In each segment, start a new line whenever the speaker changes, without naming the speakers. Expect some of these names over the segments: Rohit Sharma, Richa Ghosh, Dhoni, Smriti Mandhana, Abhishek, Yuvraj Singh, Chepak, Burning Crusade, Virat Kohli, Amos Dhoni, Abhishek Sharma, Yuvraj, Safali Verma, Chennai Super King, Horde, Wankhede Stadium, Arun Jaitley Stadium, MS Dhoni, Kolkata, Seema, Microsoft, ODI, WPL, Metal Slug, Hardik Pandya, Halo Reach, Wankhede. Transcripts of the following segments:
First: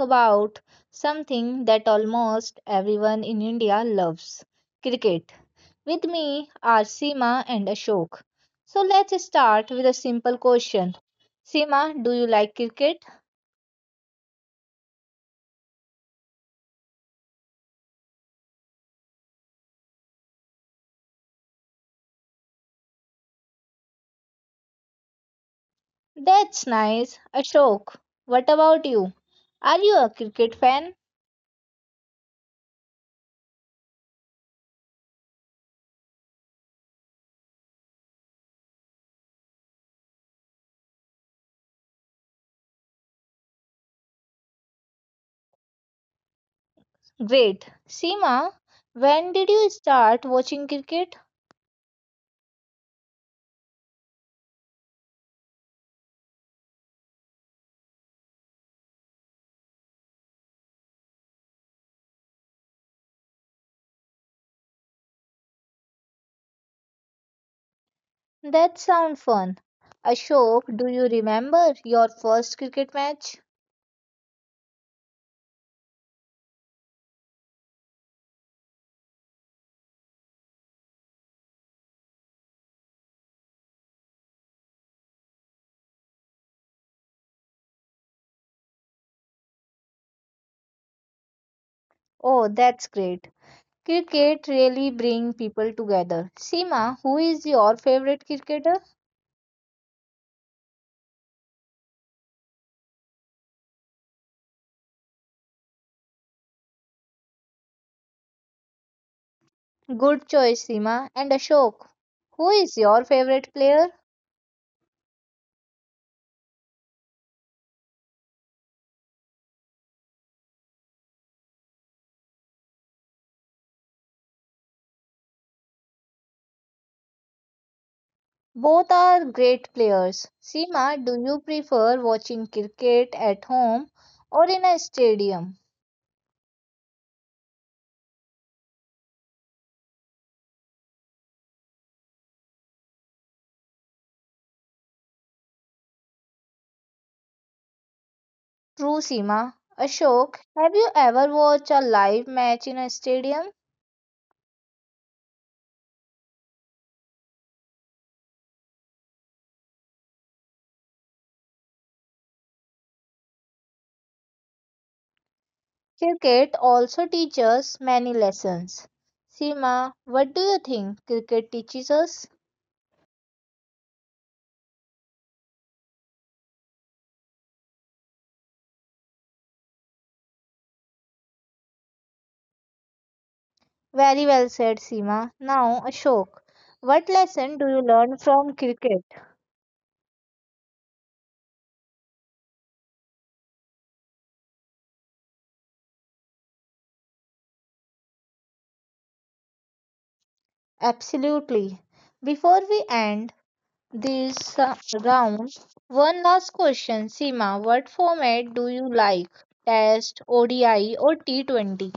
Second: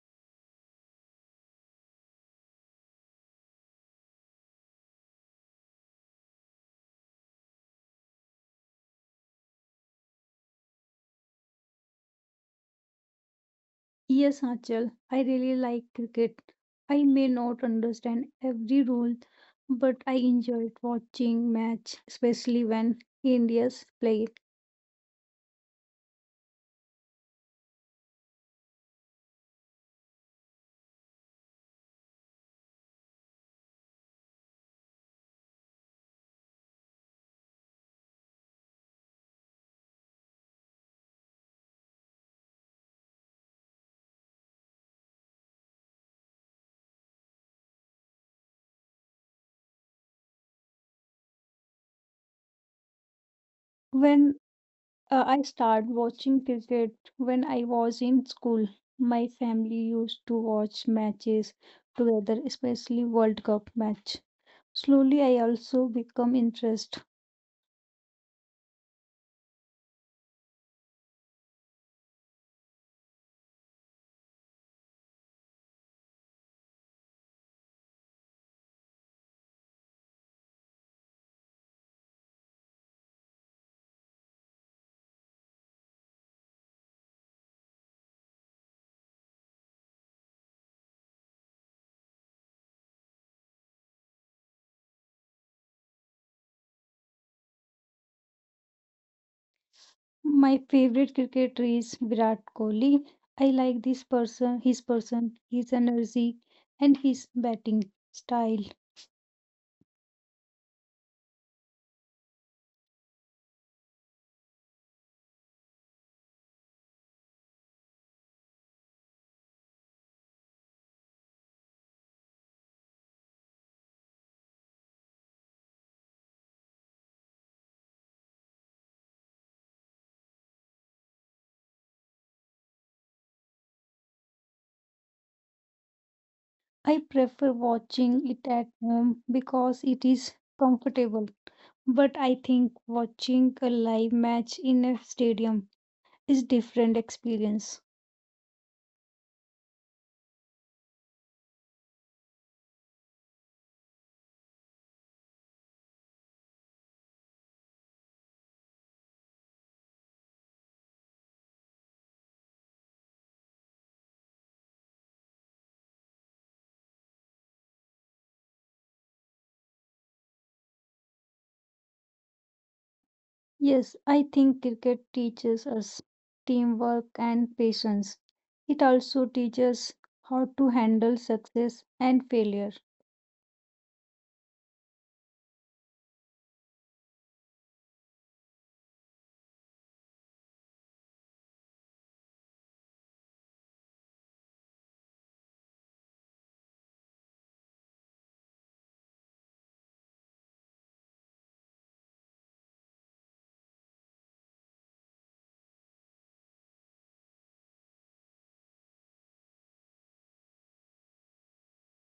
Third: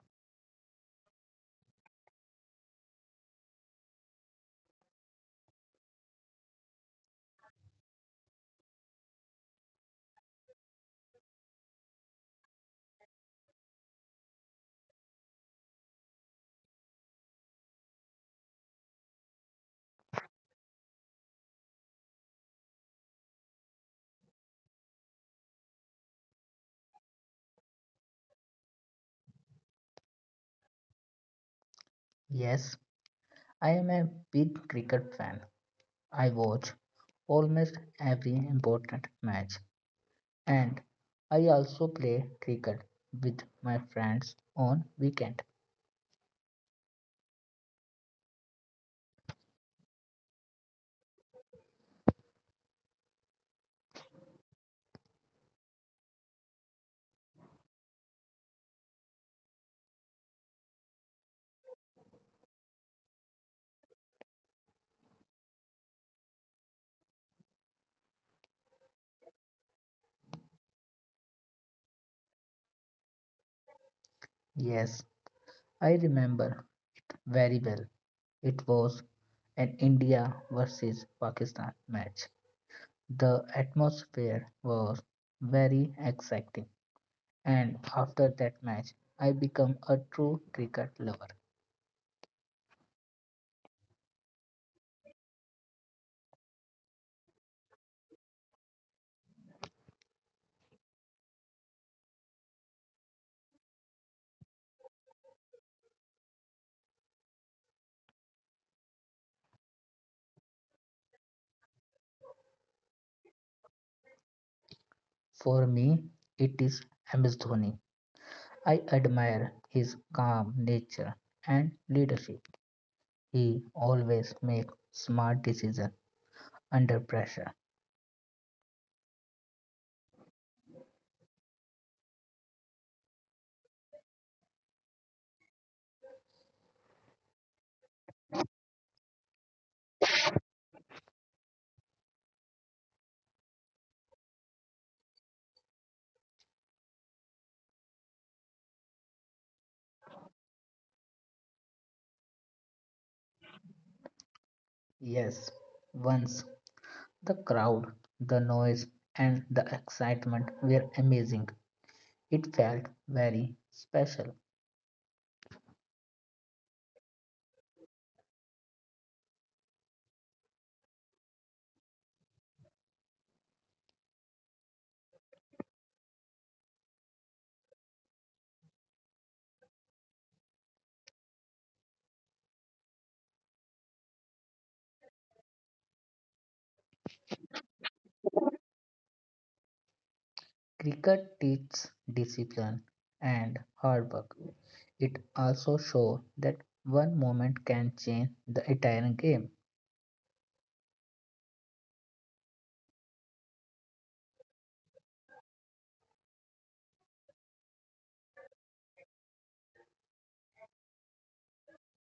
about something that almost everyone in India loves cricket. With me are Seema and Ashok. So let's start with a simple question. Seema, do you like cricket?
Yes, Achal, I really like cricket. I may not understand every rule, but I enjoyed watching match, especially when India's play.
That's nice. Ashok, what about you? Are you a cricket fan?
Yes, I am a big cricket fan. I watch almost every important match and I also play cricket with my friends on weekend.
Great. Seema, when did you start watching cricket?
When I started watching cricket when I was in school, my family used to watch matches together, especially World Cup match. Slowly, I also become interested.
That sounds fun. Ashok, do you remember your first cricket match?
Yes, I remember very well. It was an India versus Pakistan match. The atmosphere was very exciting and after that match I became a true cricket lover.
Oh, that's great. Cricket really brings people together. Seema, who is your favorite cricketer?
My favorite cricketer is Virat Kohli. I like this person, his energy, and his batting style.
Good choice, Seema. And Ashok, who is your favorite player?
For me, it is MS Dhoni. I admire his calm nature and leadership. He always makes smart decisions under pressure.
Both are great players. Seema, do you prefer watching cricket at home or in a stadium?
I prefer watching it at home because it is comfortable. But I think watching a live match in a stadium is different experience.
True, Seema. Ashok, have you ever watched a live match in a stadium?
Yes, once the crowd, the noise, and the excitement were amazing. It felt very special.
Cricket also teaches many lessons. Seema, what do you think cricket teaches us?
Yes, I think cricket teaches us teamwork and patience. It also teaches how to handle success and failure.
Very well said, Seema. Now, Ashok, what lesson do you learn from cricket?
Cricket teaches discipline and hard work. It also shows that one moment can change the entire game.
Absolutely. Before we end this round, one last question, Seema. What format do you like? Test, ODI, or T20?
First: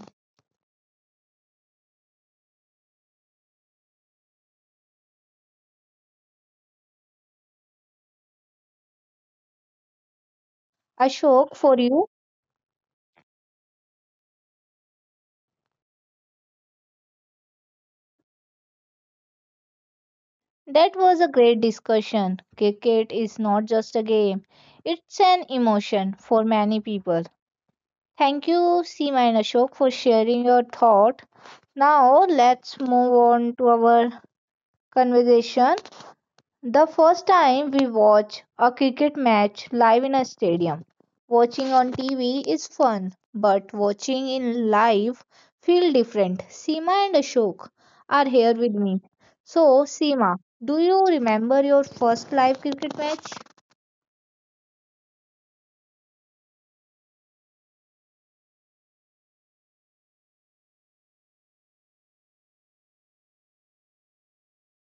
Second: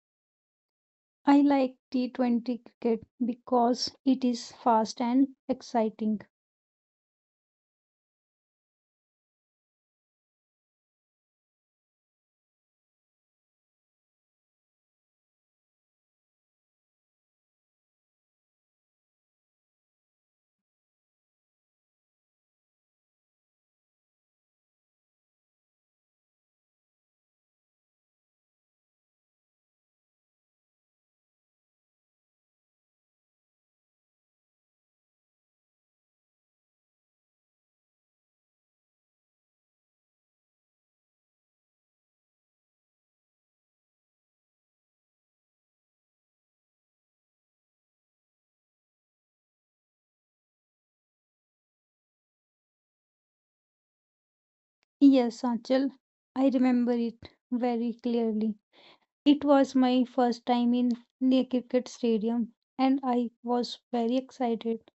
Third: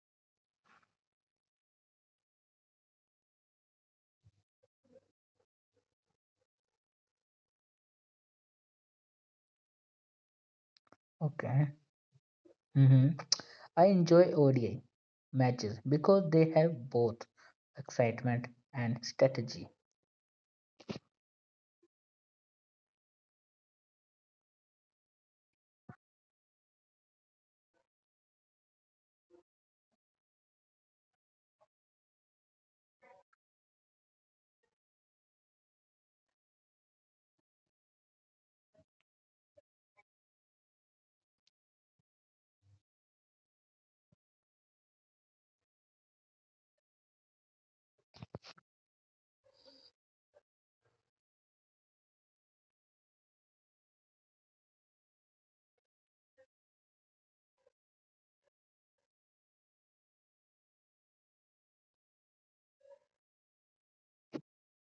I like T20 cricket because it is fast and exciting.
Ashok,
Okay.
for you.
hmm I enjoy ODI matches because they have both excitement and strategy.
That was a great discussion. Cricket is not just a game, it's an emotion for many people. Thank you, Seema and Ashok, for sharing your thought. Now, let's move on to our conversation, the first time we watch a cricket match live in a stadium. Watching on TV is fun, but watching in live feel different. Seema and Ashok are here with me. So, Seema, do you remember your first live cricket match?
Yes, Achal, I remember it very clearly. It was my first time in the cricket stadium and I was very excited.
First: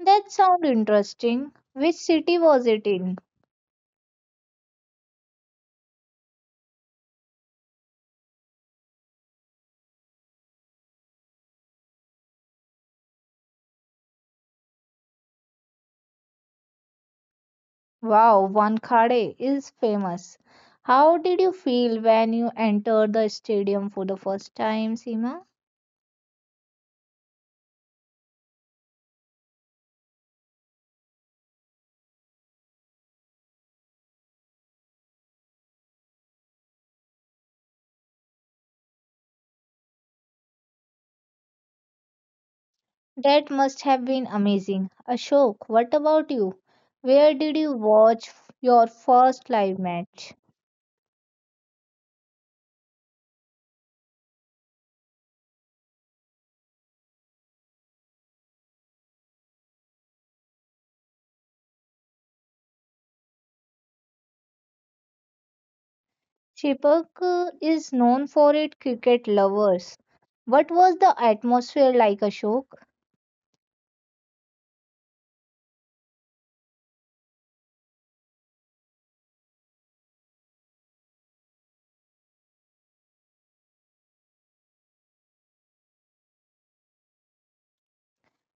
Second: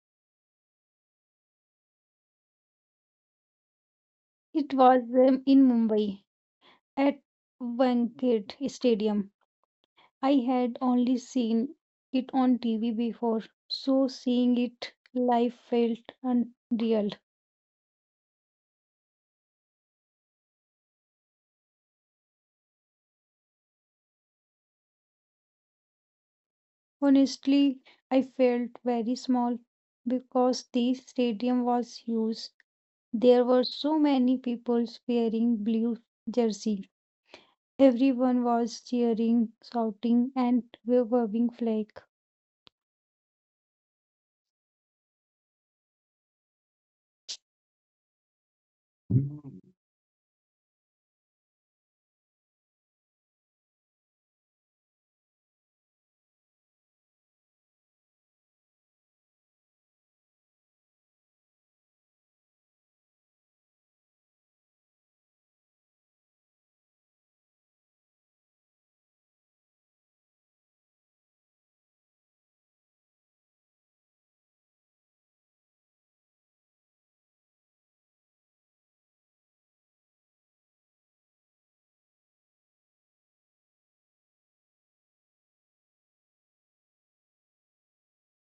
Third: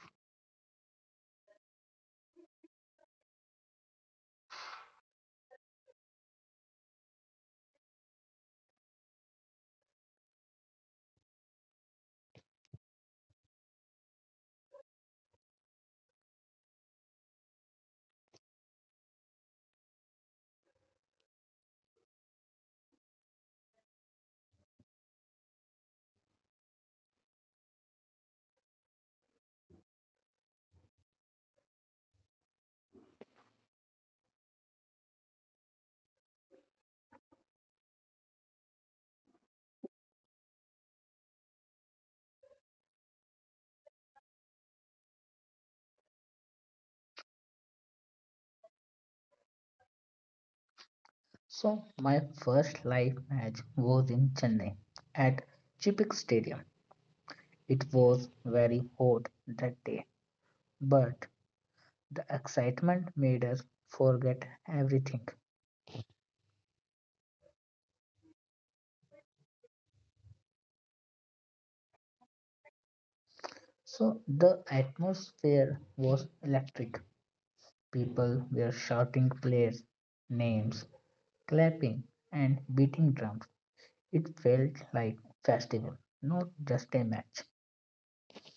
That sounds interesting. Which city was it in?
It was in Mumbai at Wankhede Stadium. I had only seen it on TV before, so seeing it live felt unreal.
Wow, Wankhede is famous. How did you feel when you entered the stadium for the first time, Seema?
Honestly, I felt very small because the stadium was huge. There were so many people wearing blue jersey. Everyone was cheering, shouting, and waving flag.
That must have been amazing. Ashok, what about you? Where did you watch your first live match?
So, my first live match was in Chennai at Chipik Stadium. It was very hot that day, but the excitement made us forget everything.
Chepak is known for its cricket lovers. What was the atmosphere like, Ashok?
So, the atmosphere was electric. People were shouting players' names, clapping, and beating drums. It felt like festival, not just a match.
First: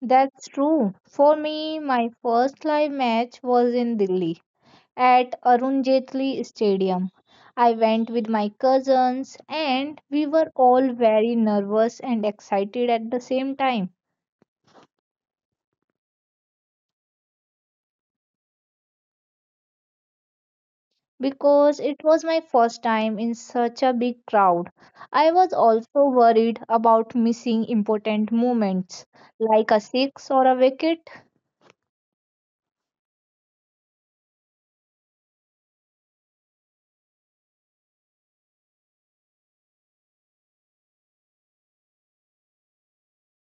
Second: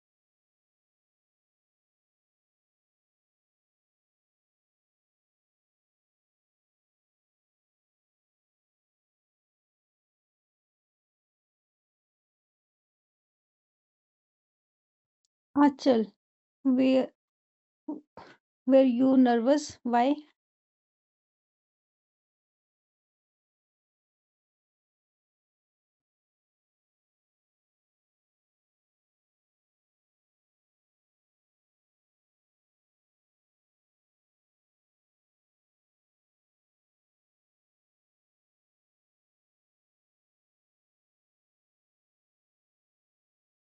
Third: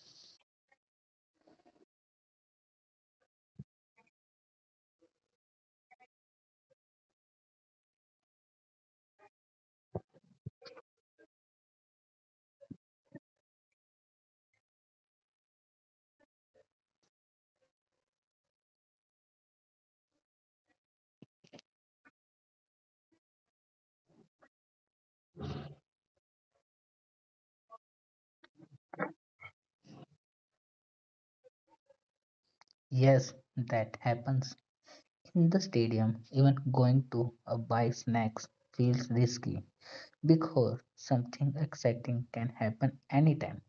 That's true. For me, my first live match was in Delhi at Arun Jaitley Stadium. I went with my cousins and we were all very nervous and excited at the same time.
Achal, were, were you nervous? Why?
Because it was my first time in such a big crowd. I was also worried about missing important moments like a six or a wicket.
Yes, that happens in the stadium. Even going to a buy snacks feels risky because something exciting can happen anytime.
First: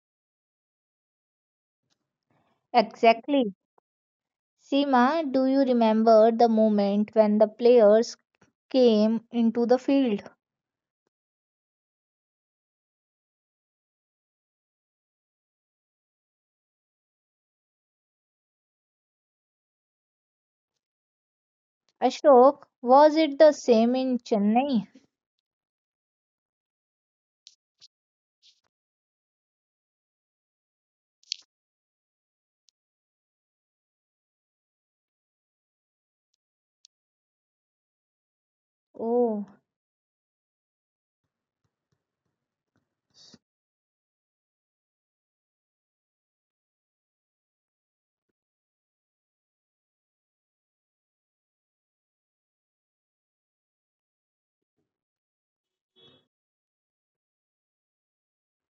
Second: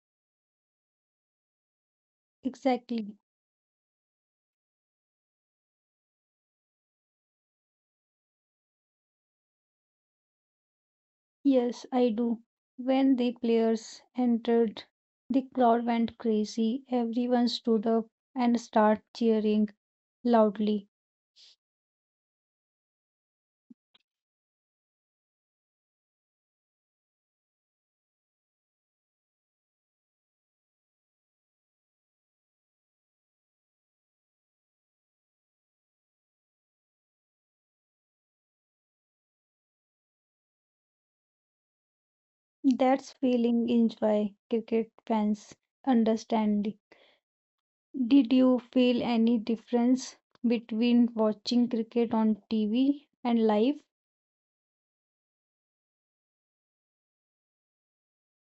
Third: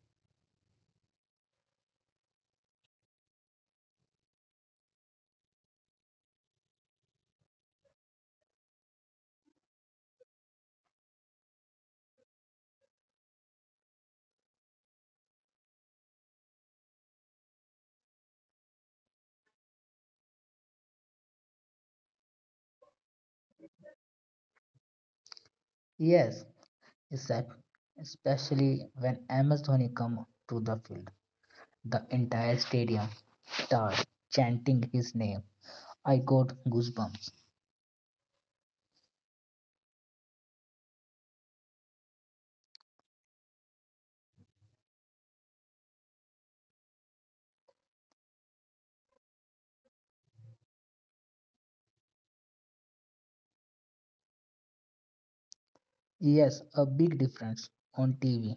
Exactly.
Exactly. Seema, do you remember the moment when the players came into the field?
Yes, I do. When the players entered, the crowd went crazy. Everyone stood up and started cheering loudly.
Ashok, was it the same in Chennai?
Yes, except especially when Amos Dhoni come to the field, the entire stadium starts chanting his name. I got goosebumps.
Oh,
That's feeling is why cricket fans understand. Did you feel any difference between watching cricket on TV and live?
Yes, a big difference. On TV,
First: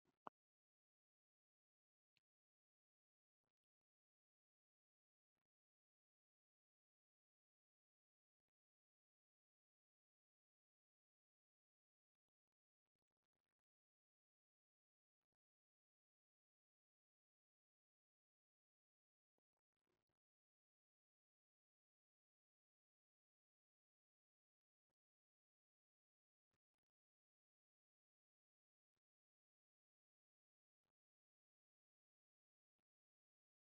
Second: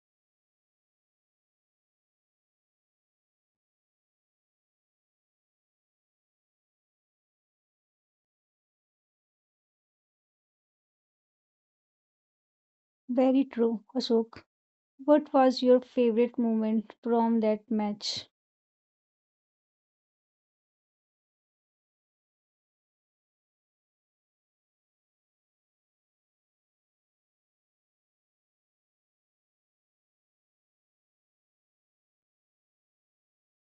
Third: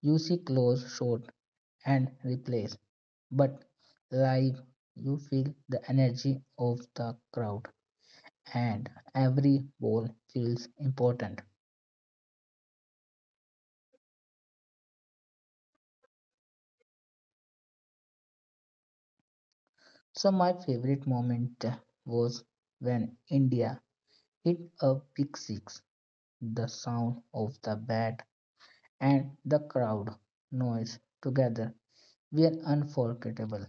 you see close shot and replays but live, you feel the energy of the crowd and every ball feels important.
Very true, Ashok. What was your favorite moment from that match?
So my favorite moment was when India hit a big six. The sound of the bat and the crowd noise together were unforgettable.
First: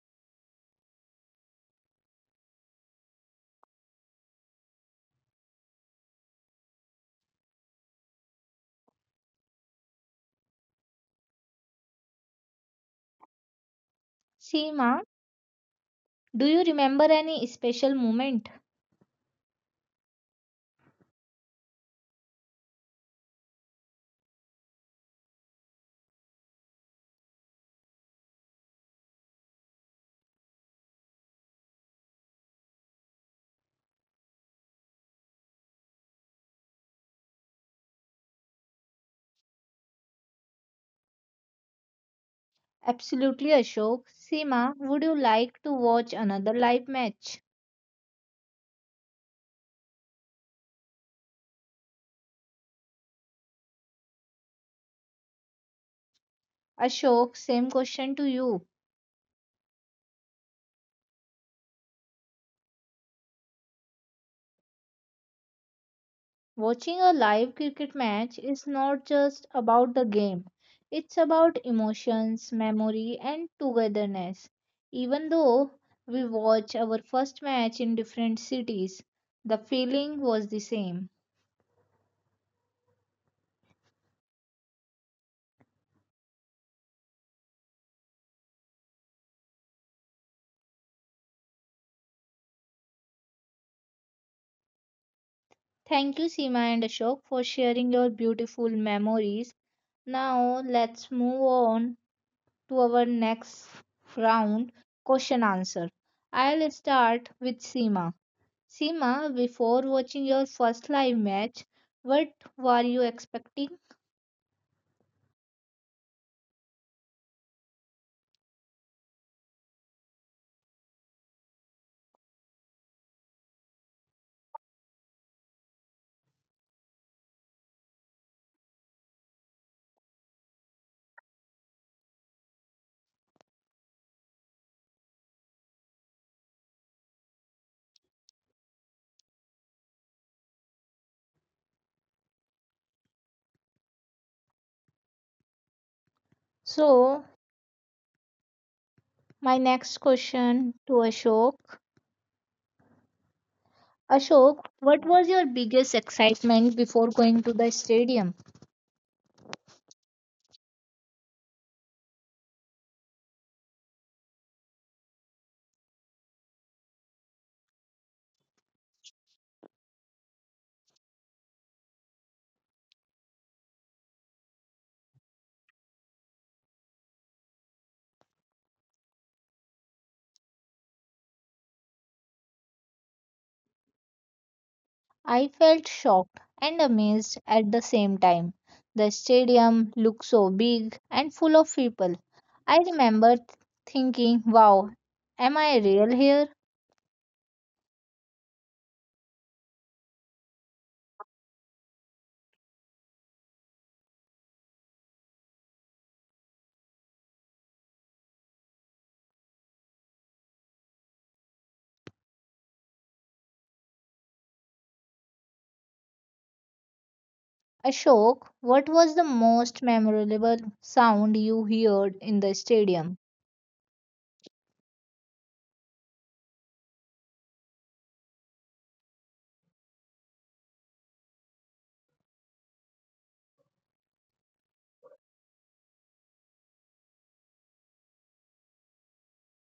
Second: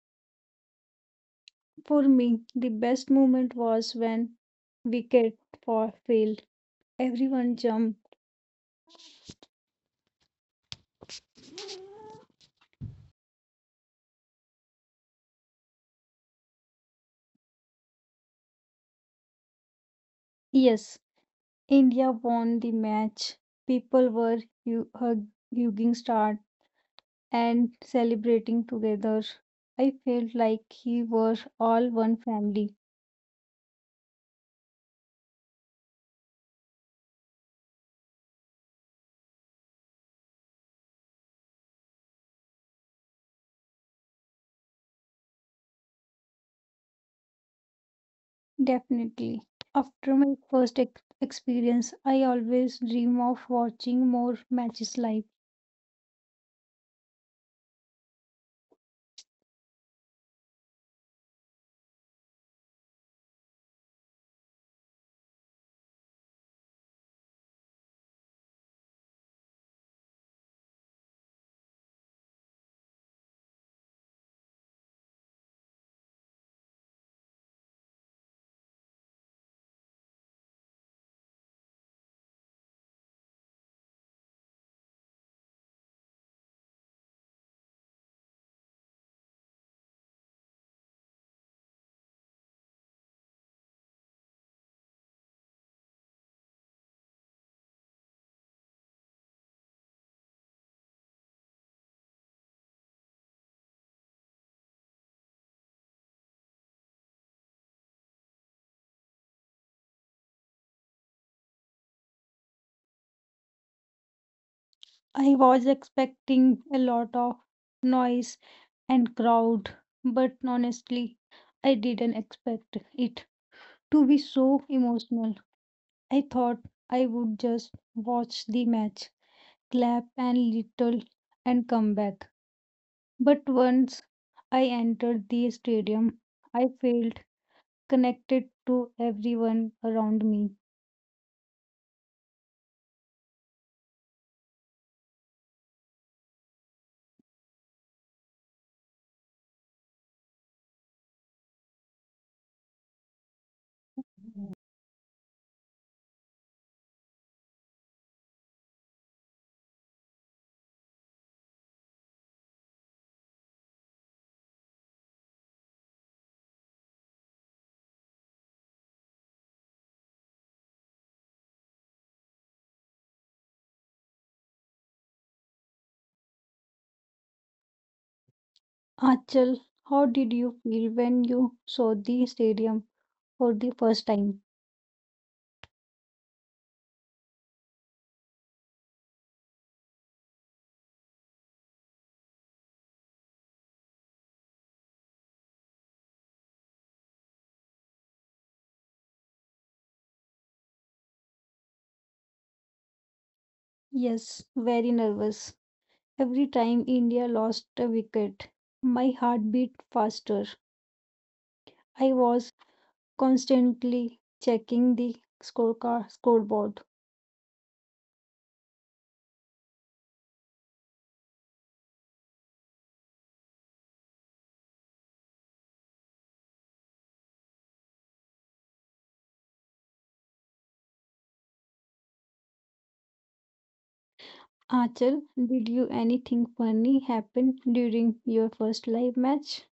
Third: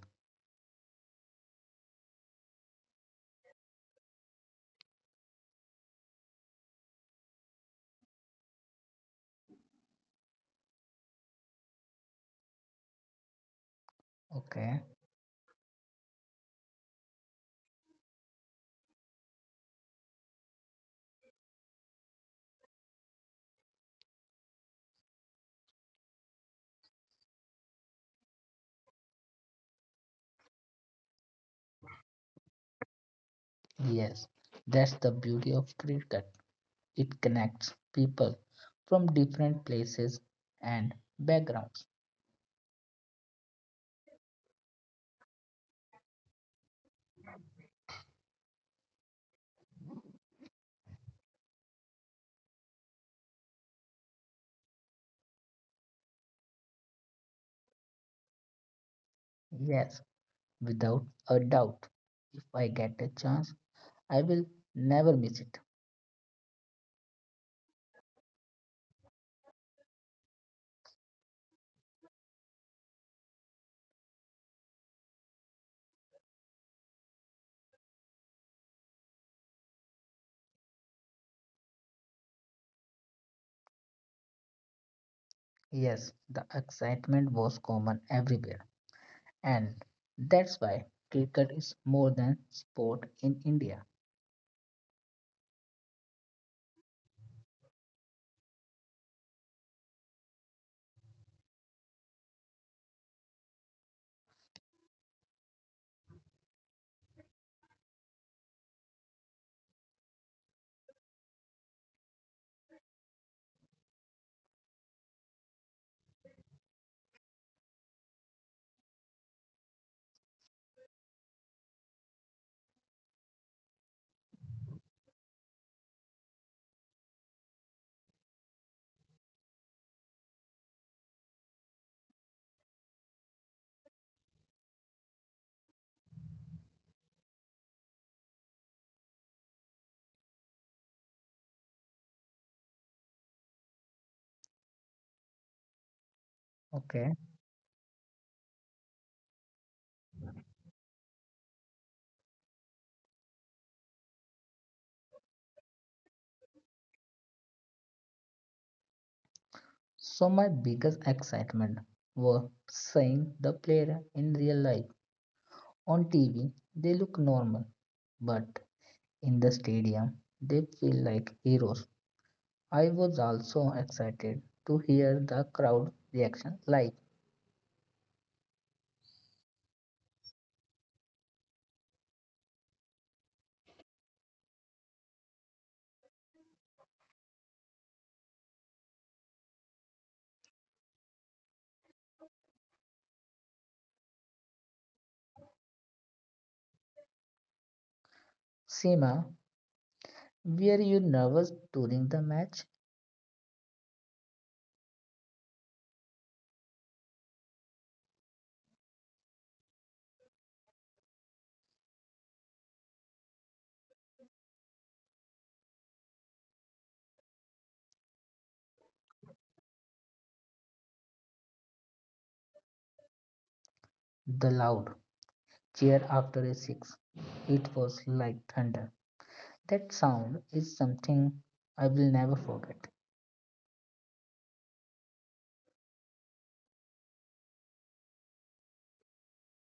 For me, the best moment was when wicket for failed. Everyone jumped.
Okay,
Seema, do you remember any special moment?
Yes, India won the match. People were hu- hug- hugging stars and celebrating together. I felt like he was all one family.
yes, that's the beauty of cricket. It connects people from different places and backgrounds.
Absolutely, Ashok. Seema, would you like to watch another live match?
Definitely. After my first experience, I always dream of watching more matches live.
Ashok, same question to you.
Yes, without a doubt. If I get a chance, I will never miss it.
Watching a live cricket match is not just about the game, it's about emotions, memory, and togetherness. Even though we watch our first match in different cities, the feeling was the same.
Yes, the excitement was common everywhere, and that's why cricket is more than sport in India.
Thank you, Seema and Ashok, for sharing your beautiful memories. Now let's move on to our next round, question answer. I'll start with Seema. Sima, before watching your first live match, what were you expecting?
I was expecting a lot of noise and crowd, but honestly, I didn't expect it to be so emotional. I thought I would just watch the match, clap and little, and come back. But once I entered the stadium, I felt connected to everyone around me.
Okay,
So, my next question to Ashok. Ashok, what was your biggest excitement before going to the stadium?
so my biggest excitement was seeing the player in real life. On TV, they look normal, but in the stadium, they feel like heroes. I was also excited to hear the crowd reaction live.
Achal, how did you feel when you saw the stadium for the first time?
I felt shocked and amazed at the same time. The stadium looked so big and full of people. I remember thinking, wow, am I real here?
Seema, were you nervous during the match?
Yes, very nervous. Every time India lost a wicket, my heart beat faster. I was constantly checking the scorecard scoreboard.
Ashok, what was the most memorable sound you heard in the stadium?
The loud cheer after a six. It was like thunder. That sound is something I will never forget.
Achal, did you anything funny happen during your first live match?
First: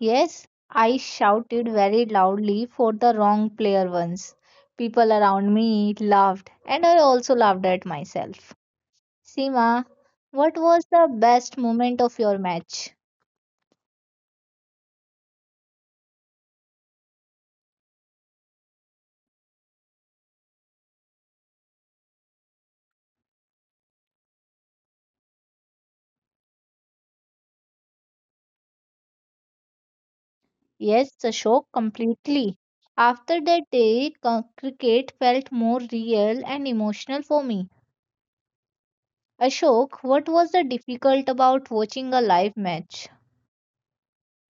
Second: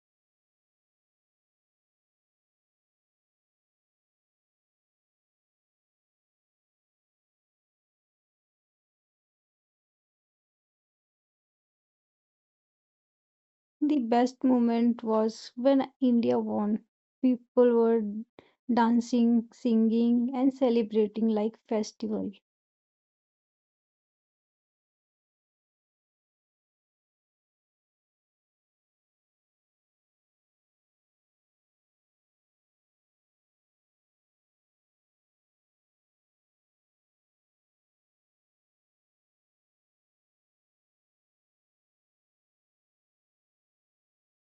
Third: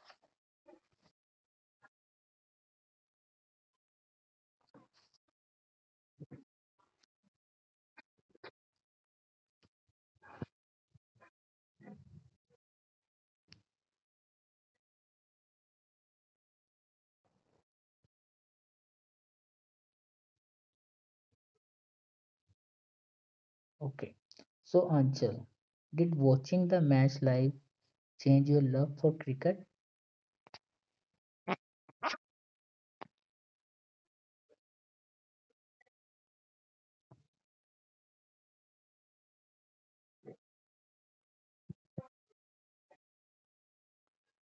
Yes, I shouted very loudly for the wrong player once. People around me laughed, and I also laughed at myself. Seema, what was the best moment of your match?
The best moment was when India won. People were dancing, singing, and celebrating like festival.
Okay. So, Anchal, did watching the match live change your love for cricket?
Yes, Ashok, completely. After that day, cricket felt more real and emotional for me. Ashok, what was the difficult about watching a live match?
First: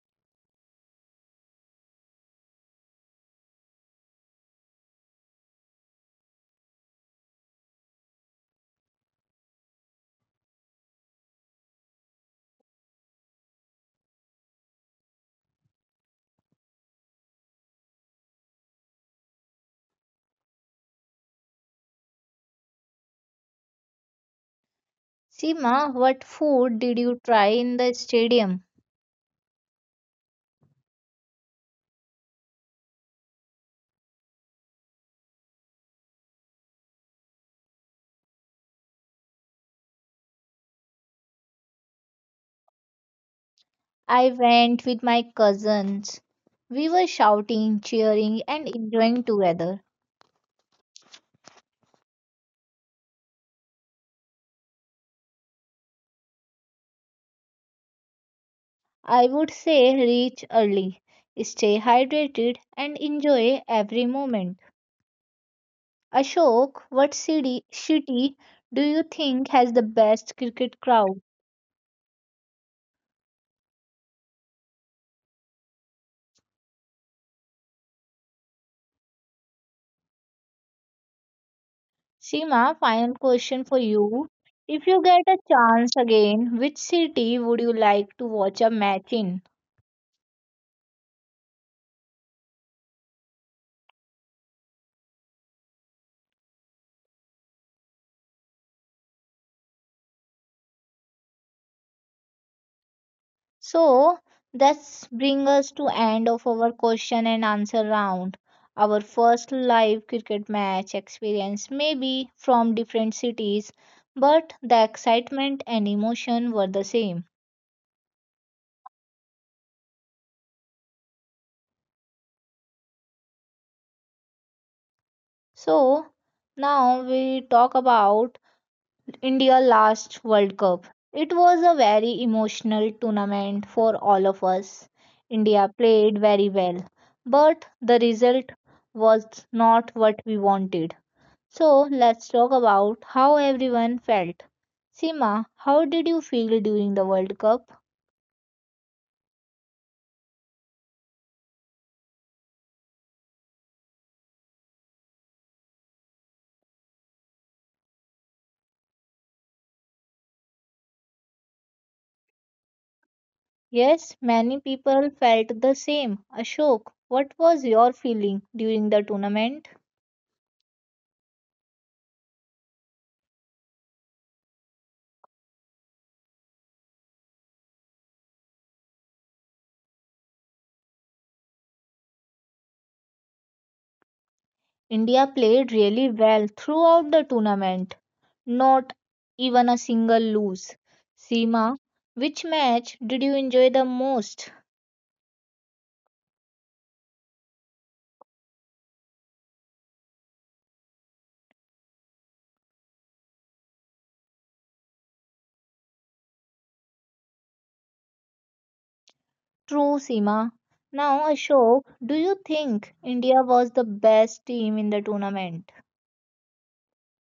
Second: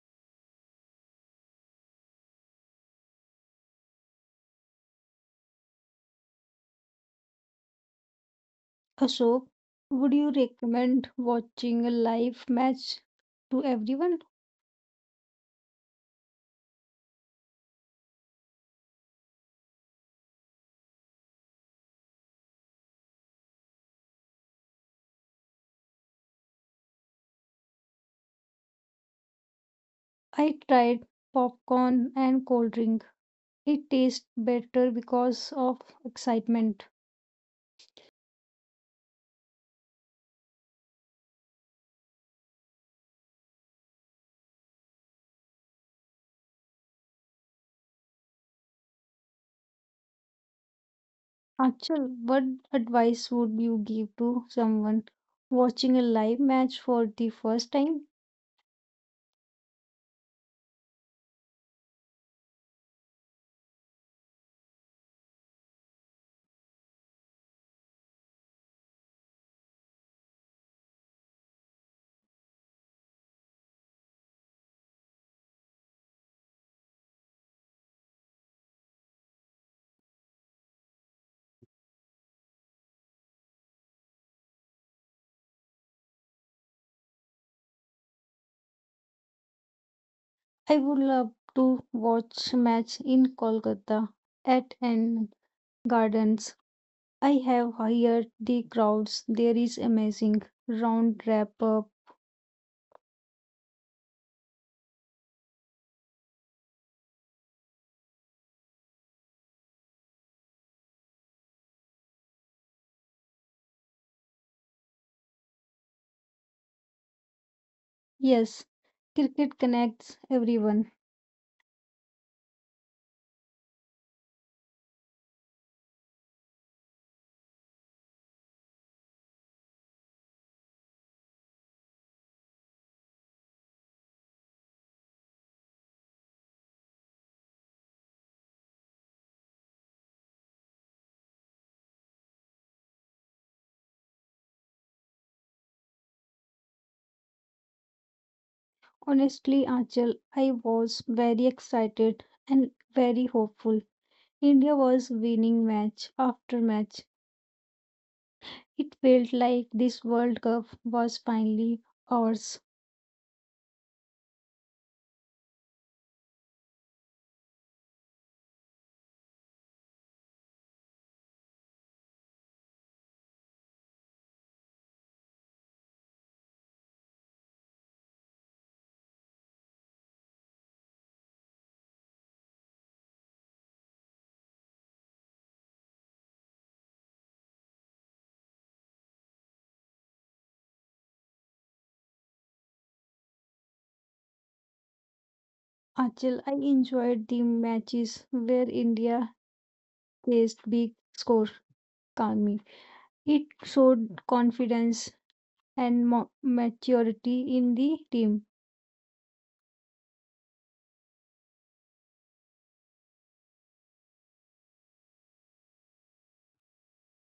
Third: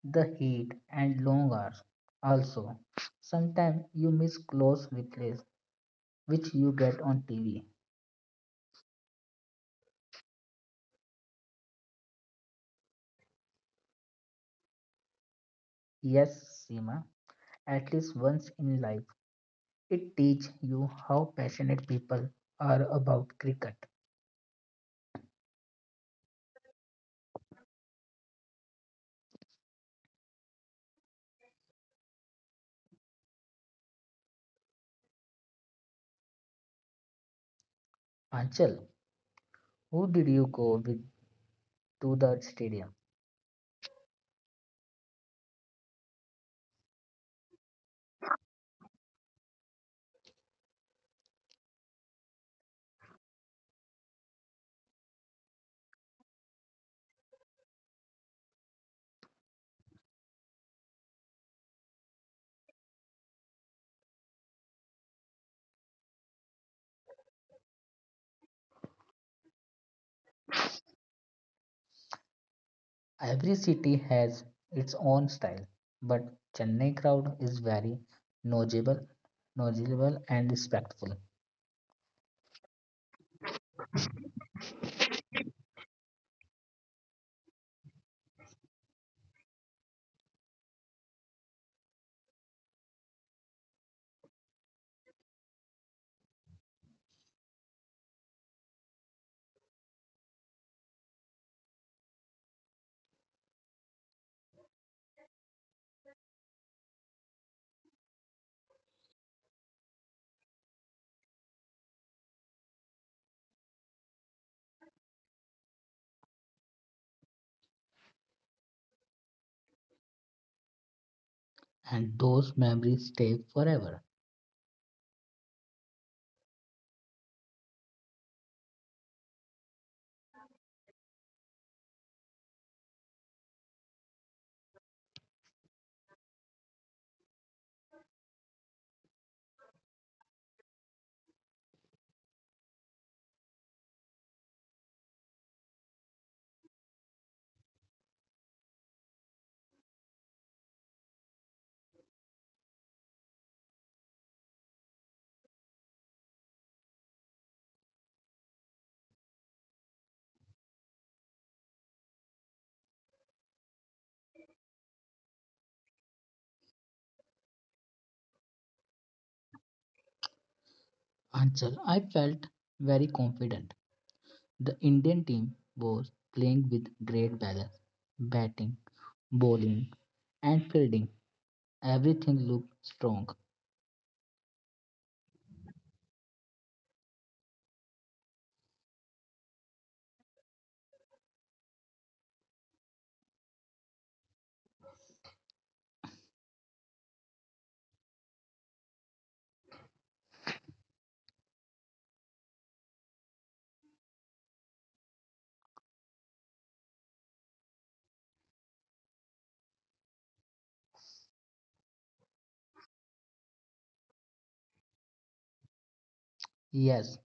The heat and long hours. Also, sometimes you miss close replays which you get on TV.
Ashok, would you recommend watching a live match to everyone?
Yes, Seema, at least once in life. It teaches you how passionate people are about cricket.
Sima, what food did you try in the stadium?
I tried popcorn and cold drink. It tastes better because of excitement.
Anchal, who did you go with to the stadium?
I went with my cousins. We were shouting, cheering, and enjoying together.
Achal, what advice would you give to someone watching a live match for the first time?
I would say reach early, stay hydrated, and enjoy every moment. Ashok, what city do you think has the best cricket crowd?
Every city has its own style, but Chennai crowd is very knowledgeable, knowledgeable and respectful,
Sima, final question for you. If you get a chance again, which city would you like to watch a match in?
I would love to watch match in Kolkata at N Gardens. I have heard the crowds there is amazing. Round wrap up.
So that's bring us to end of our question and answer round. Our first live cricket match experience may be from different cities, but the excitement and emotion were the same.
Yes, cricket connects everyone.
and those memories stay forever.
So now we talk about India last World Cup. It was a very emotional tournament for all of us. India played very well, but the result was not what we wanted. So let's talk about how everyone felt. Sima, how did you feel during the World Cup?
Honestly, Achal, I was very excited and very hopeful. India was winning match after match. It felt like this World Cup was finally ours.
Yes, many people felt the same. Ashok, what was your feeling during the tournament?
Anchal, I felt very confident. The Indian team was playing with great balance, batting, bowling, and fielding. Everything looked strong.
India played really well throughout the tournament, not even a single lose. Seema, which match did you enjoy the most?
Achal, I enjoyed the matches where India placed big scores calmly. It showed confidence and maturity in the team.
True, Seema. Now, Ashok, do you think India was the best team in the tournament?
Yes,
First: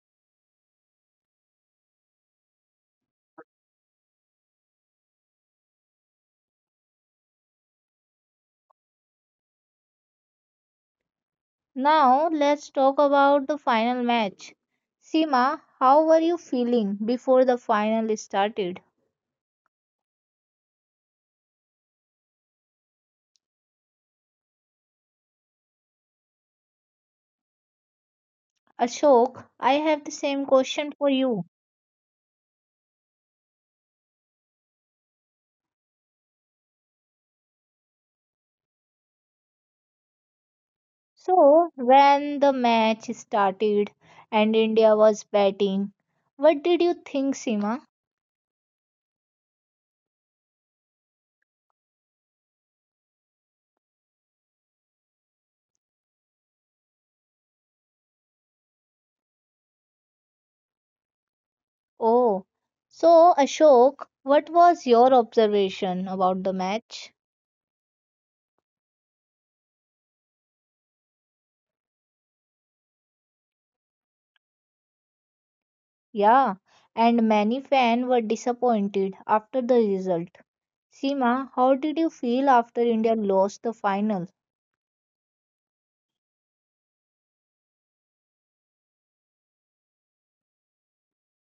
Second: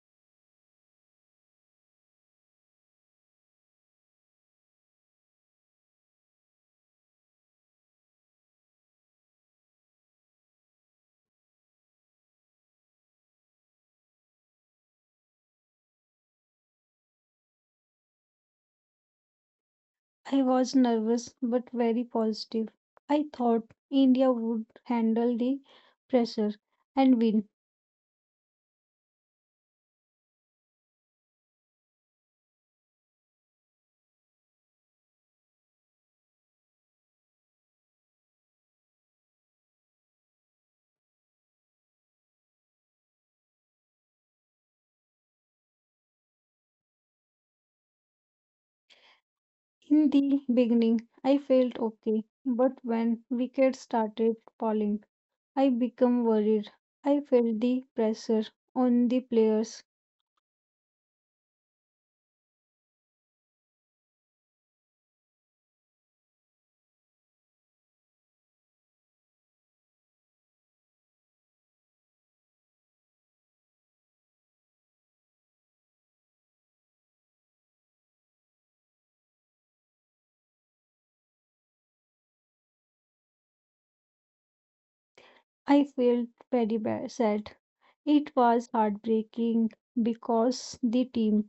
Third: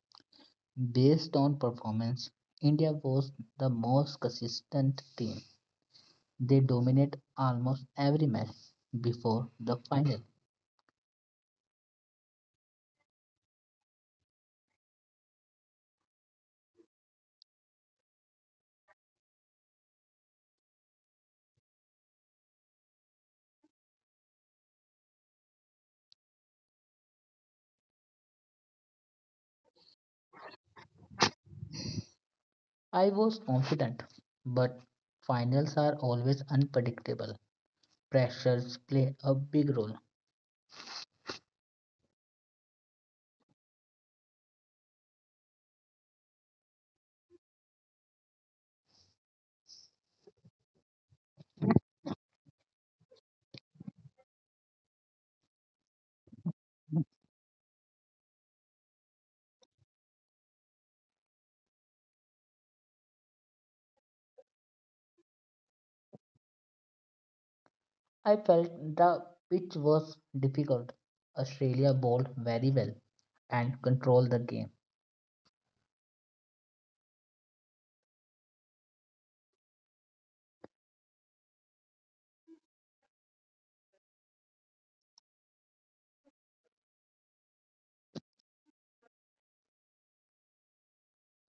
based on performance, India was the most consistent team. They dominated almost every match before the final.
Now let's talk about the final match. Seema, how were you feeling before the final started?
I was nervous but very positive. I thought India would handle the pressure and win.
Ashok, I have the same question for you.
I was confident, but finals are always unpredictable. Pressures play a big role.
So, when the match started and India was batting, what did you think, Seema?
In the beginning, I felt okay, but when wickets started falling, I became worried. I felt the pressure on the players.
Oh, so Ashok, what was your observation about the match?
I felt the pitch was difficult. Australia bowled very well and controlled the game.
Yeah, and many fans were disappointed after the result. Seema, how did you feel after India lost the final?
I felt very sad. It was heartbreaking because the team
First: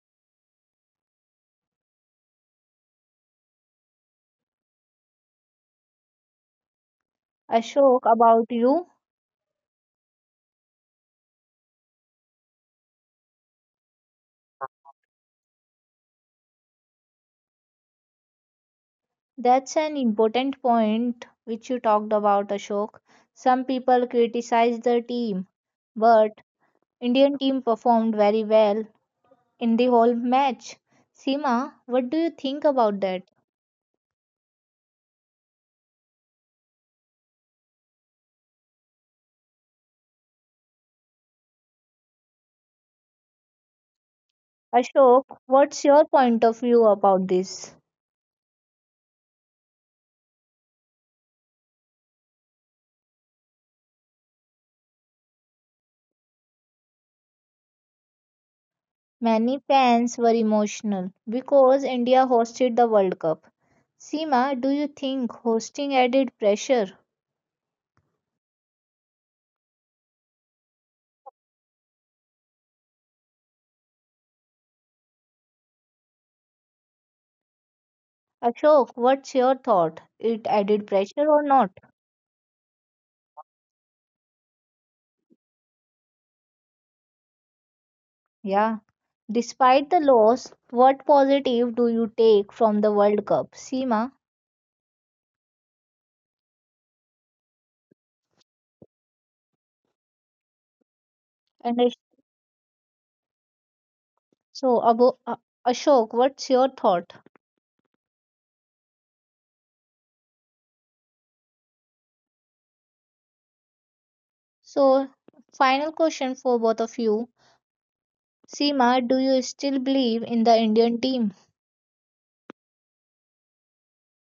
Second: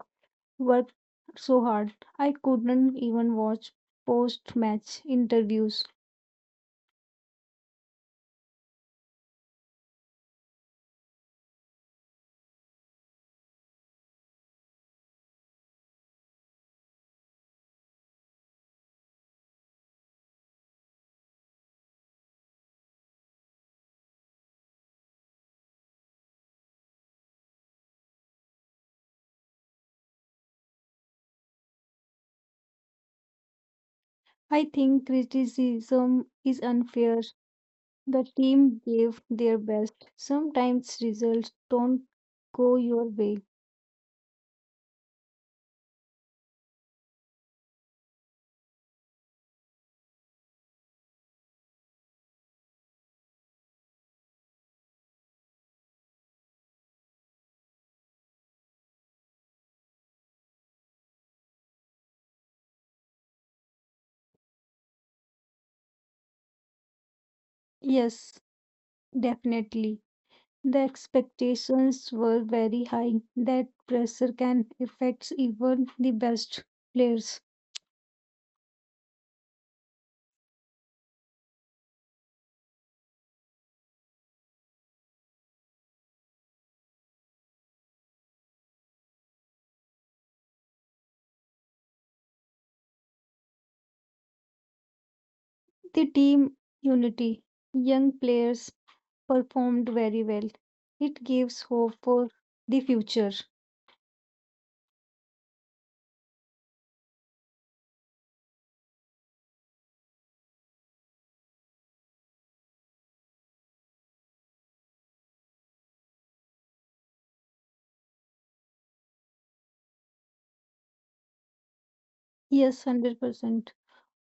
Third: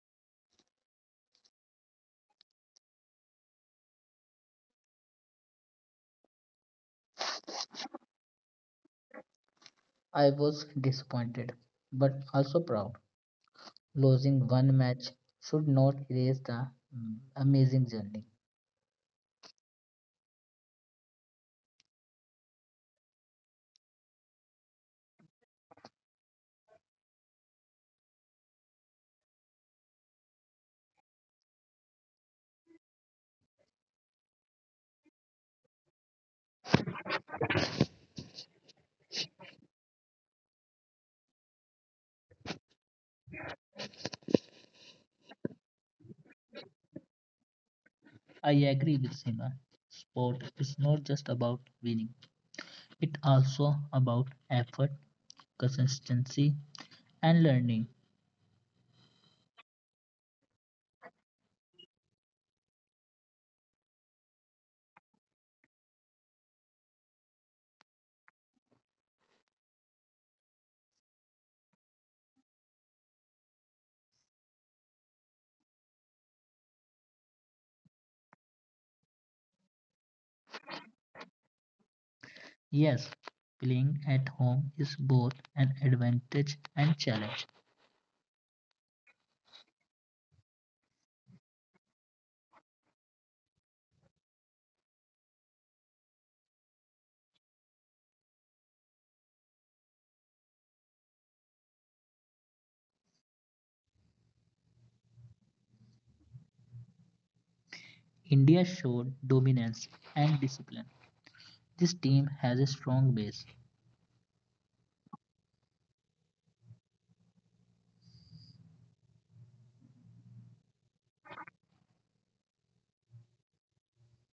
worked so hard. I couldn't even watch post match interviews.
Ashok, about you,
I was disappointed but also proud. Losing one match should not erase the amazing journey.
that's an important point which you talked about, Ashok. Some people criticized the team, but Indian team performed very well in the whole match. Seema, what do you think about that?
I think criticism is unfair. The team gave their best. Sometimes results don't go your way.
Ashok, what's your point of view about this?
I agree with Sima. Sport is not just about winning, it's also about effort, consistency, and learning.
Many fans were emotional because India hosted the World Cup. Seema, do you think hosting added pressure?
Yes, definitely. The expectations were very high. That pressure can affect even the best players.
Ashok, what's your thought? It added pressure or not?
Yes, playing at home is both an advantage and challenge.
Yeah. Despite the loss, what positive do you take from the World Cup? Seema
The team unity. Young players performed very well. It
and
gives hope for the future.
So Abo, uh, Ashok, what's your thought?
India showed dominance and discipline. This team has a strong base.
So, final question for both of you. Seema, do you still believe in the Indian team?
Yes, 100%.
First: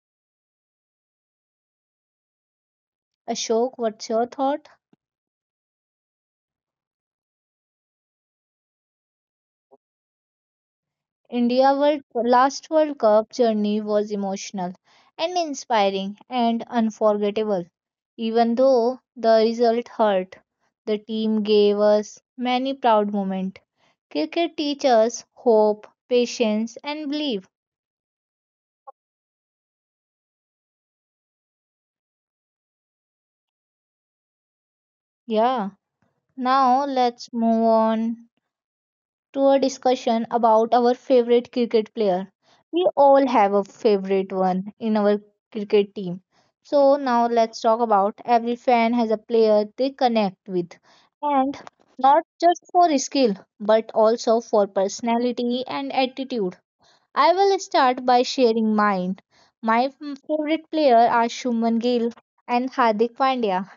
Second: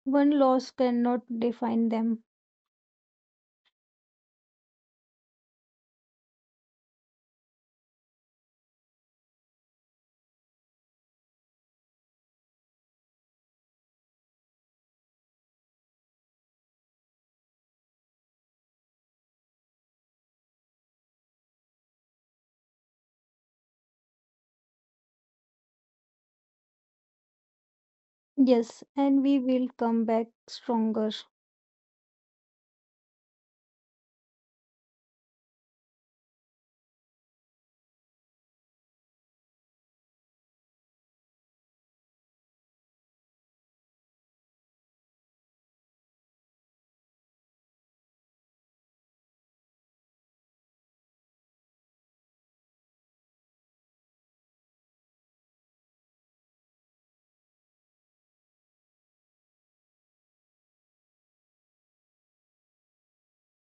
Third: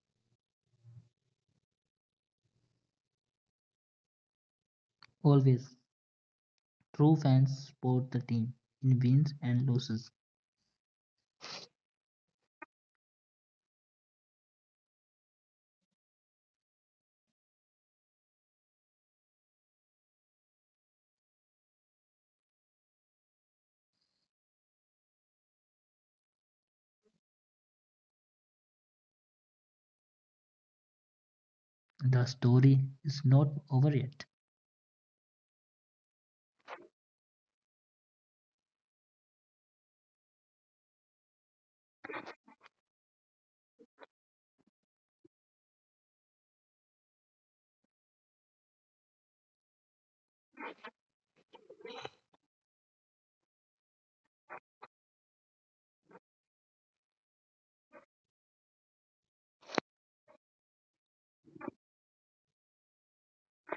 One loss cannot define them.
Ashok, what's your thought?
Always, true fans support the team in wins and losses.
India World last World Cup journey was emotional and inspiring and unforgettable. Even though the result hurt, the team gave us many proud moments. Cricket teaches hope, patience and belief.
Yes, and we will come back stronger.
The story is not over yet.
Yeah. Now let's move on to a discussion about our favorite cricket player. We all have a favorite one in our cricket team. So now let's talk about every fan has a player they connect with, and not just for skill but also for personality and attitude. I will start by sharing mine. My favorite player are Shubman Gill and Hardik Pandya.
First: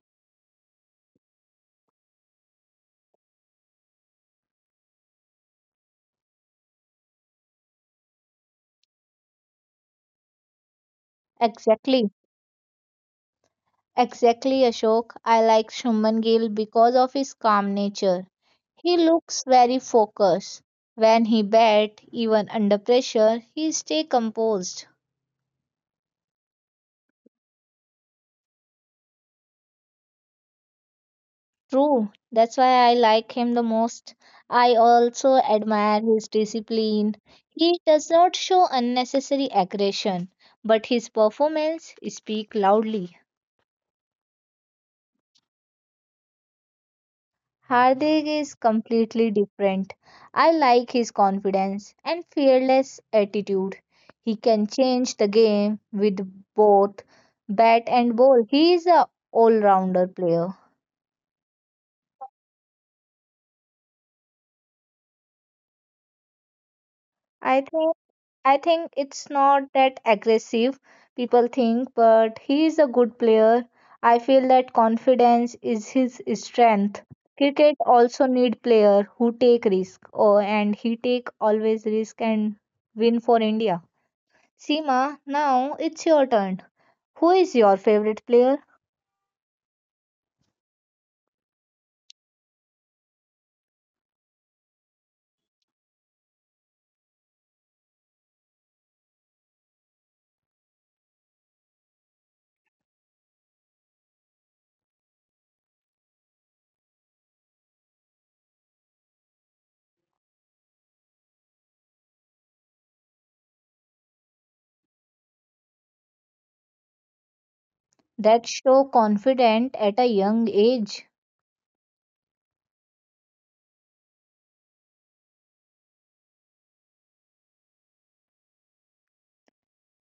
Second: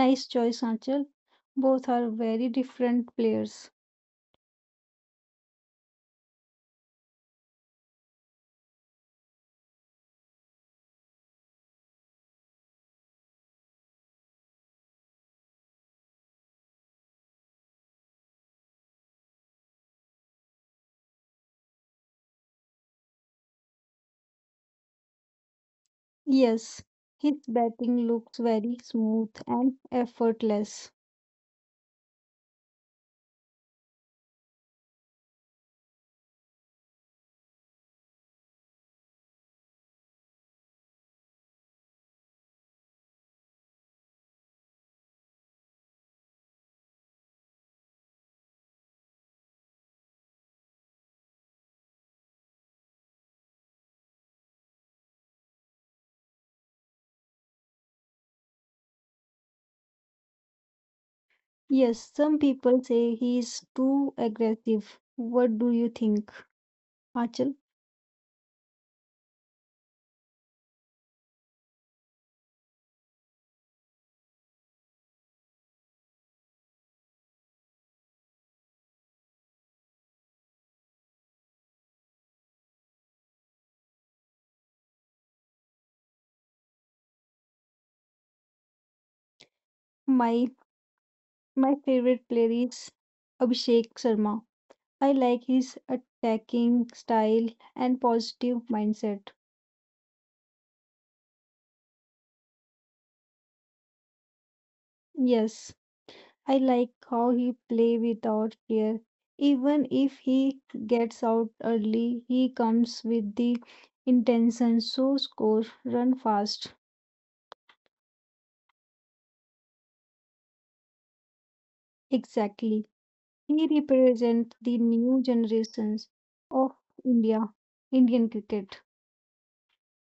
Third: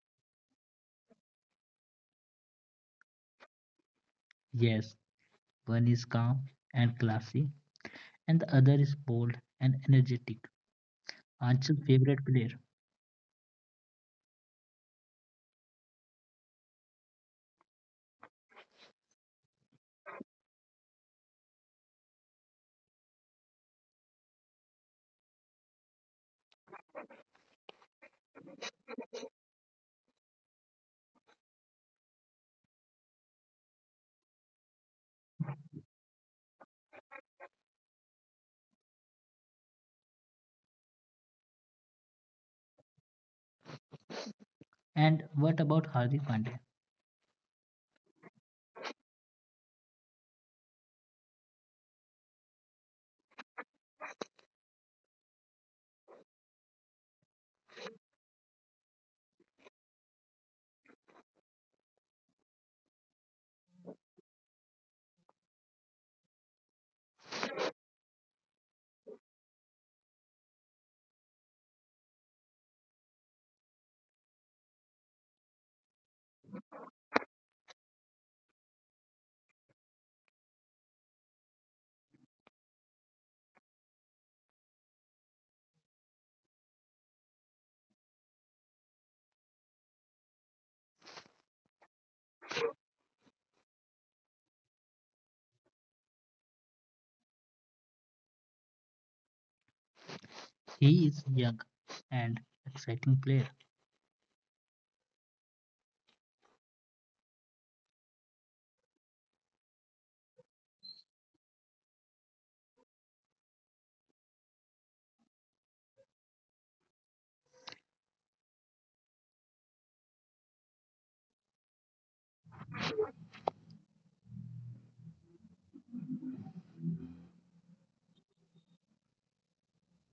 Nice choice, Anchal. Both are very different players.
Yes, one is calm and classy, and the other is bold and energetic. Anshul's
Exactly
favorite player.
Exactly, Ashok. I like Shuman Gill because of his calm nature. He looks very focused. When he bat, even under pressure, he stay composed.
Yes, his batting looks very smooth and effortless.
True, that's why I like him the most. I also admire his discipline. He does not show unnecessary aggression, but his performance speak loudly.
And what about Hardik Pandya?
Hardik is completely different. I like his confidence and fearless attitude. He can change the game with both bat and ball. He is a all-rounder player.
Yes, some people say he is too aggressive. What do you think, Achal?
I think I think it's not that aggressive people think, but he is a good player. I feel that confidence is his strength. Cricket also need player who take risk. Oh, and he take always risk and win for India. Seema, now it's your turn. Who is your favorite player
My my favorite player is Abhishek Sharma. I like his attacking style and positive mindset.
He is young and exciting player.
Yes, I like how he play without fear. Even if he gets out early, he comes with the intention so score, run fast.
that show confident at a young age?
Exactly. He represents the new generations of India, Indian cricket.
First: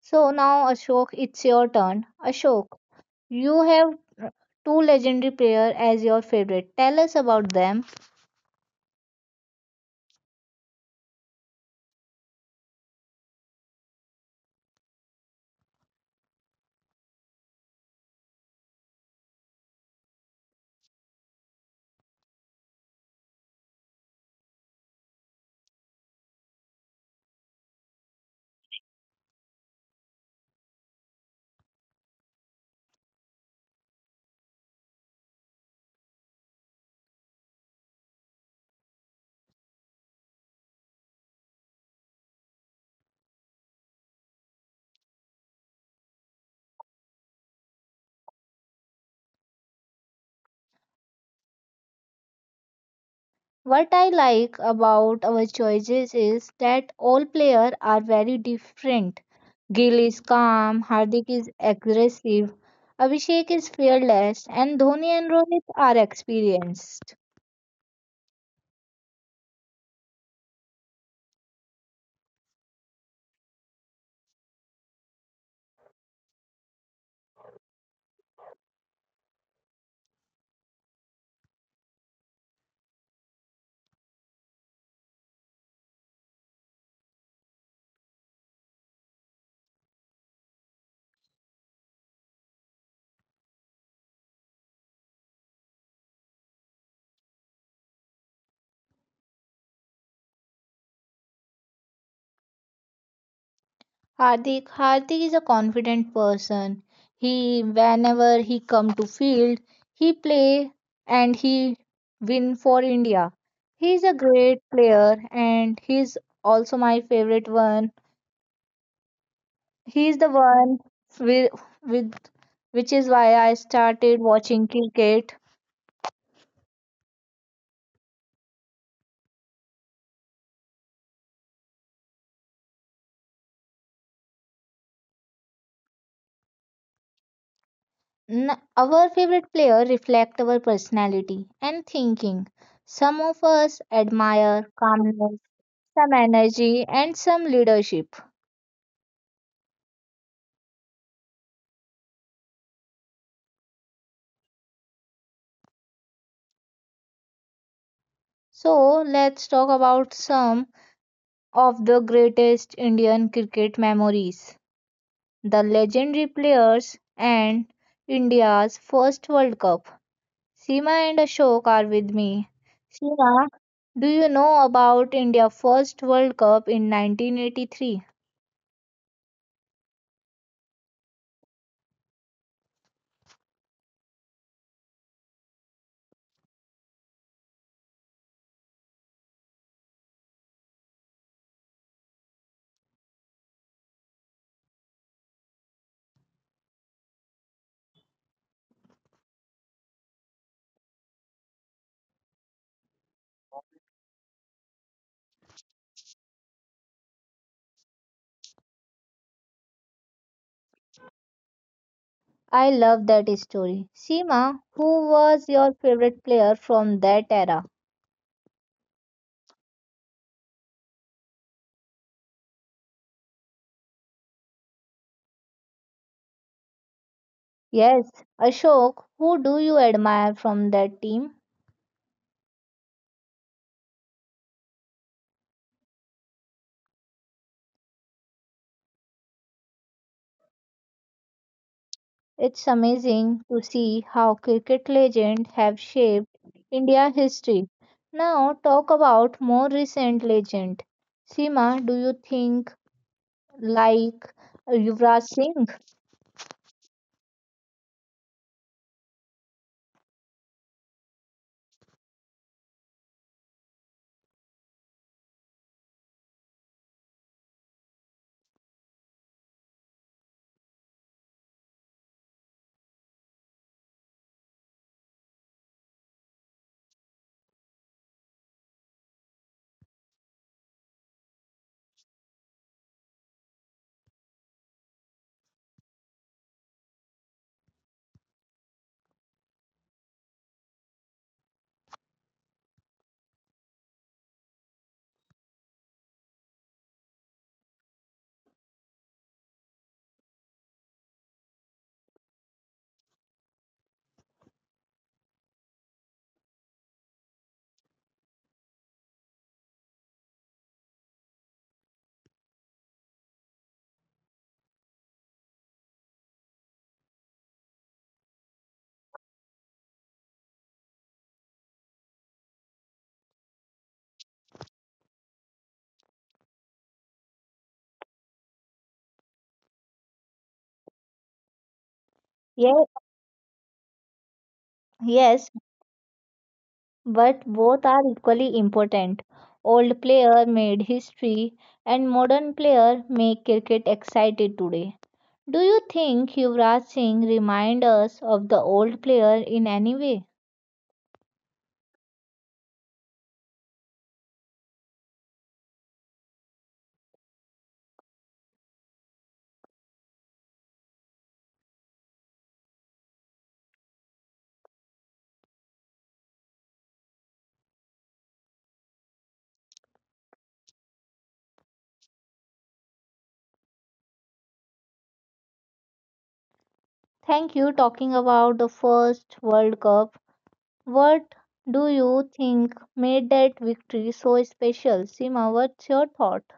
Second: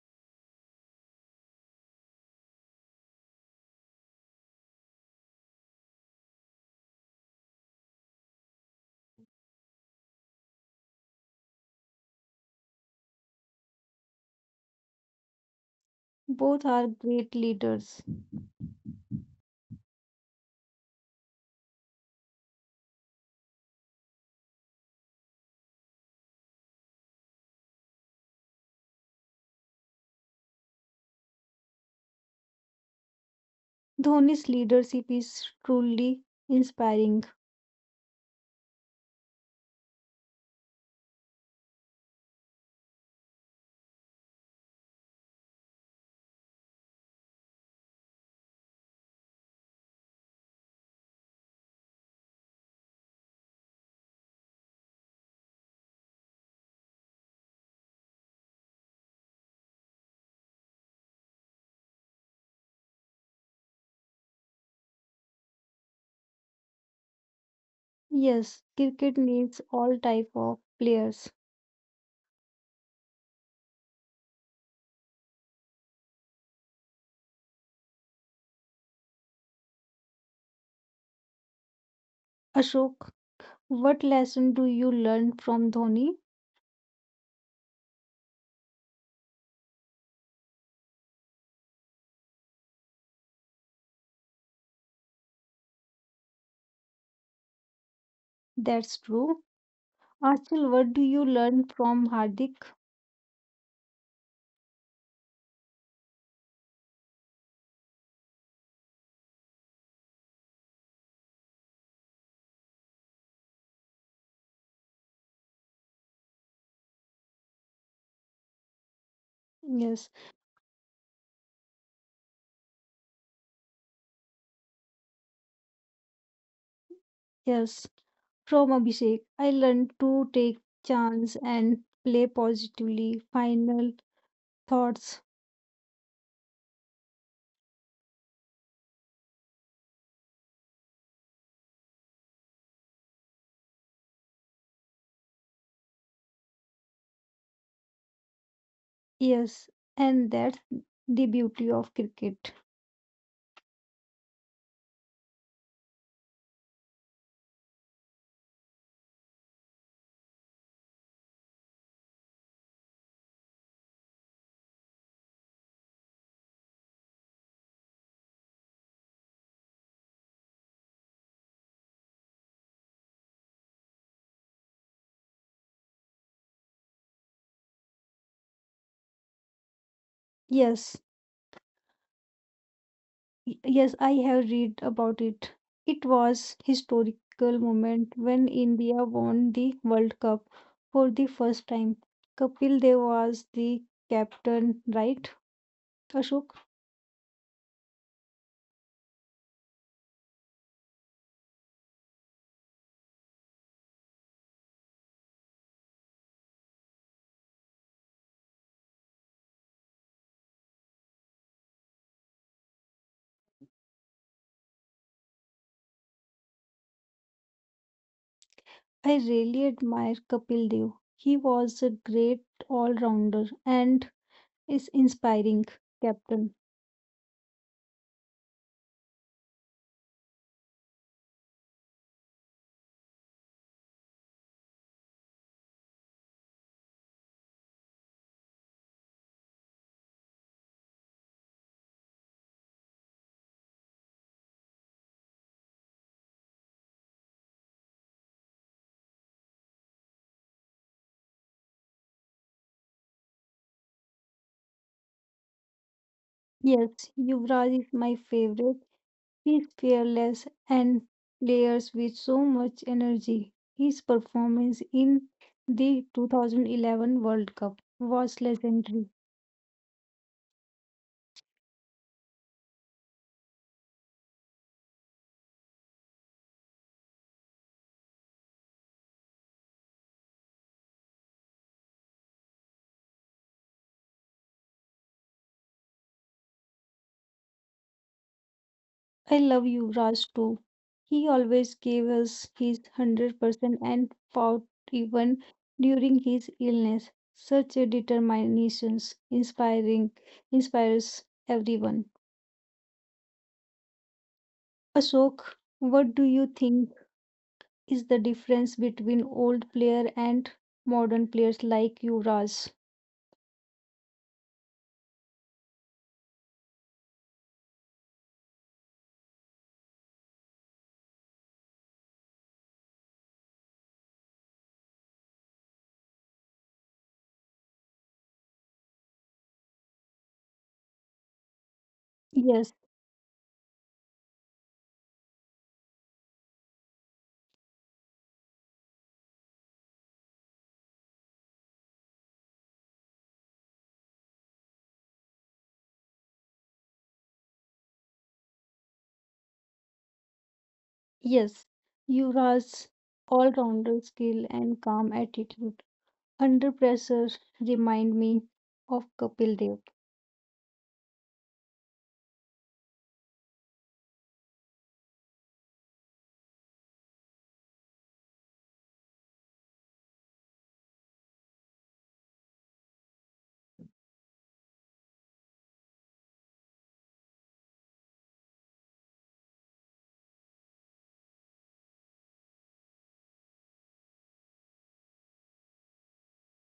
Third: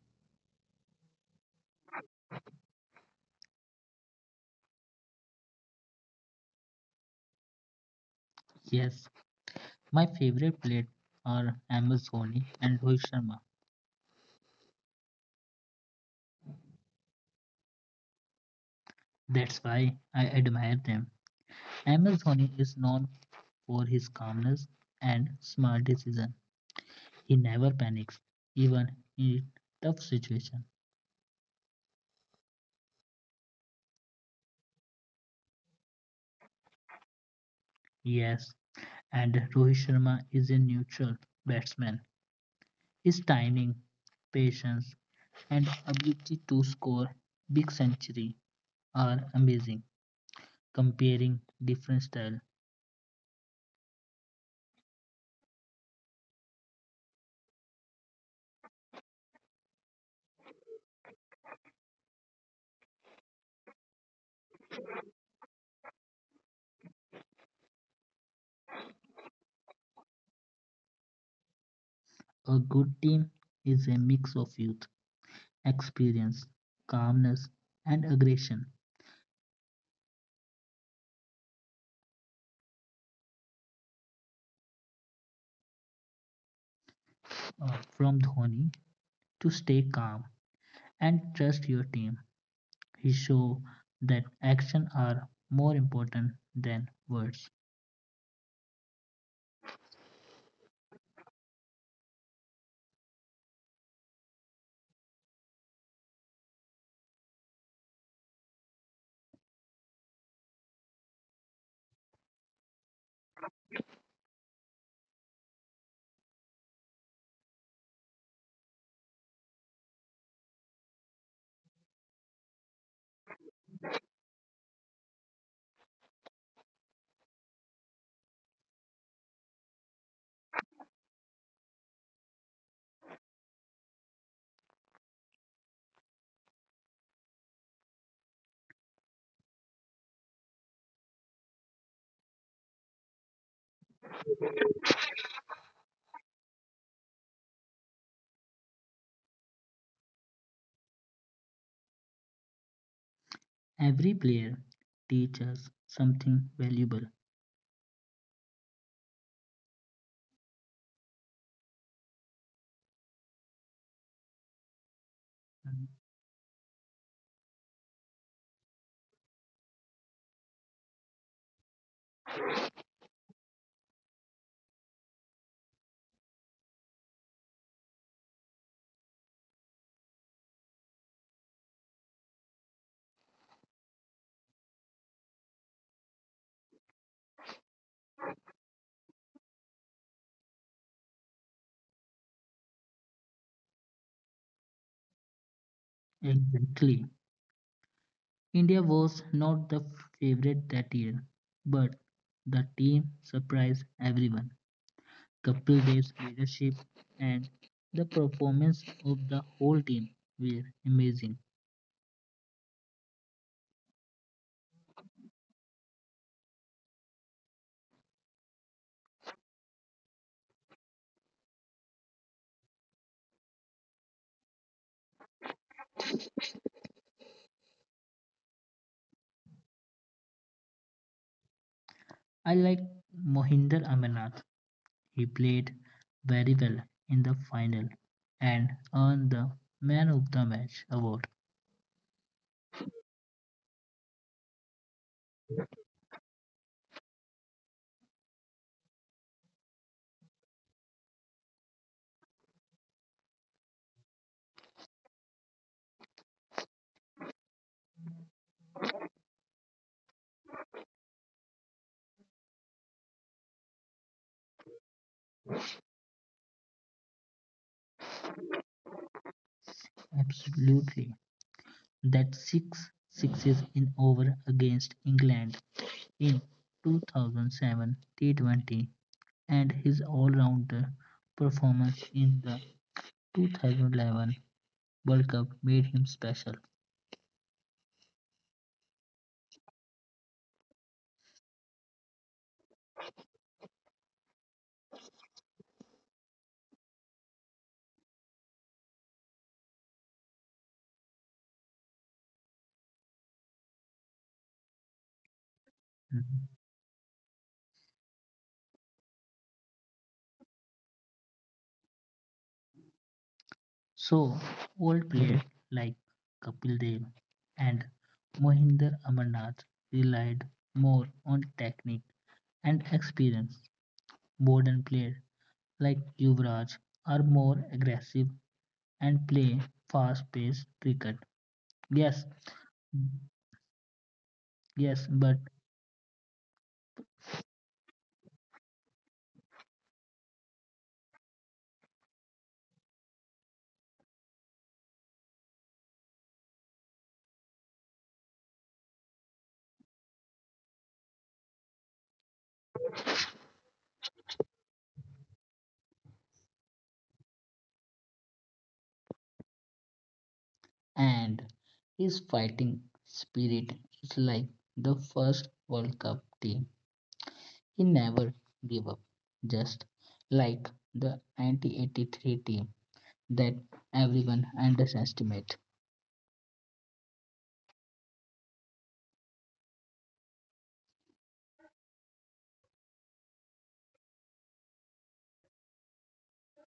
So now Ashok, it's your turn. Ashok, you have uh, two legendary players as your favorite. Tell us about them.
Yes, my favorite player are MS Dhoni and Rohit Sharma.
Both are great leaders.
That's why I admire them. MS Dhoni is known for his calmness and smart decision. He never panics, even in tough situation.
Dhoni's leadership is truly inspiring.
Yes, and Rohit Sharma is a neutral batsman. His timing, patience, and ability to score big century are amazing. Comparing different style,
What I like about our choices is that all players are very different. Gill is calm, Hardik is aggressive, Abhishek is fearless, and Dhoni and Rohit are experienced.
Yes, cricket needs all type of players.
a good team is a mix of youth, experience, calmness, and aggression.
Ashok, what lesson do you learn from Dhoni?
From Dhoni to stay calm and trust your team, he show that action are more important than words.
That's true. Achal, what do you learn from Hardik?
Hardik is a confident person. He whenever he come to field, he play and he win for India. He is a great player and he is also my favorite one.
Yes,
He is the one with, with which is why I started watching cricket.
yes. From Abhishek, I learned to take chance and play positively. Final thoughts.
Our favorite player reflect our personality and thinking. Some of us admire calmness, some energy and some leadership.
Yes, and that's the beauty of cricket.
Every player teaches something valuable.
So, let's talk about some of the greatest Indian cricket memories, the legendary players, and India's first World Cup. Seema and Ashok are with me. Seema, do you know about India's first World Cup in 1983?
Yes. Yes, I have read about it. It was historical moment when India won the World Cup for the first time. Kapil Dev was the captain, right? Ashok,
Exactly. India was not the favorite that year, but the team surprised everyone. Kapil Dev's leadership and the performance of the whole team were amazing.
I love that story. Seema, who was your favorite player from that era?
I really admire Kapil Dev. He was a great all-rounder and is inspiring captain.
Yes, Ashok, who do you admire from that team?
I like Mohinder Amarnath. He played very well in the final and earned the Man of the Match award.
It's amazing to see how cricket legends have shaped India history. Now talk about more recent legend. Seema, do you think like Yuvraj Singh?
Yes, Yuvraj is my favorite. He's fearless and players with so much energy. His performance in the 2011 World Cup was legendary.
Absolutely. That six sixes in over against England in 2007 T20 and his all-rounder performance in the 2011 World Cup made him special.
I love you, Raj, too. He always gave us his 100% and fought even during his illness. Such a determination inspiring inspires everyone. Ashok, what do you think is the difference between old player and modern players like Yuvraj.
So, old players like Kapil Dev and Mohinder Amarnath relied more on technique and experience. Modern players like Yuvraj are more aggressive and play fast-paced cricket. Yes,
Yes,
Yes,
yes, but
yes, but both are equally important. Old player made history and modern player make cricket excited today. Do you think Yuvraj Singh remind us of the old player in any way?
yes. Yuvraj's all-rounder skill and calm attitude under pressure remind me of Kapil Dev.
and his fighting spirit is like the first World Cup team. He never gave up, just like the 1983 team that everyone underestimates.
Thank you. Talking about the first World Cup, what do you think made that victory so special? Sima, what's your thought?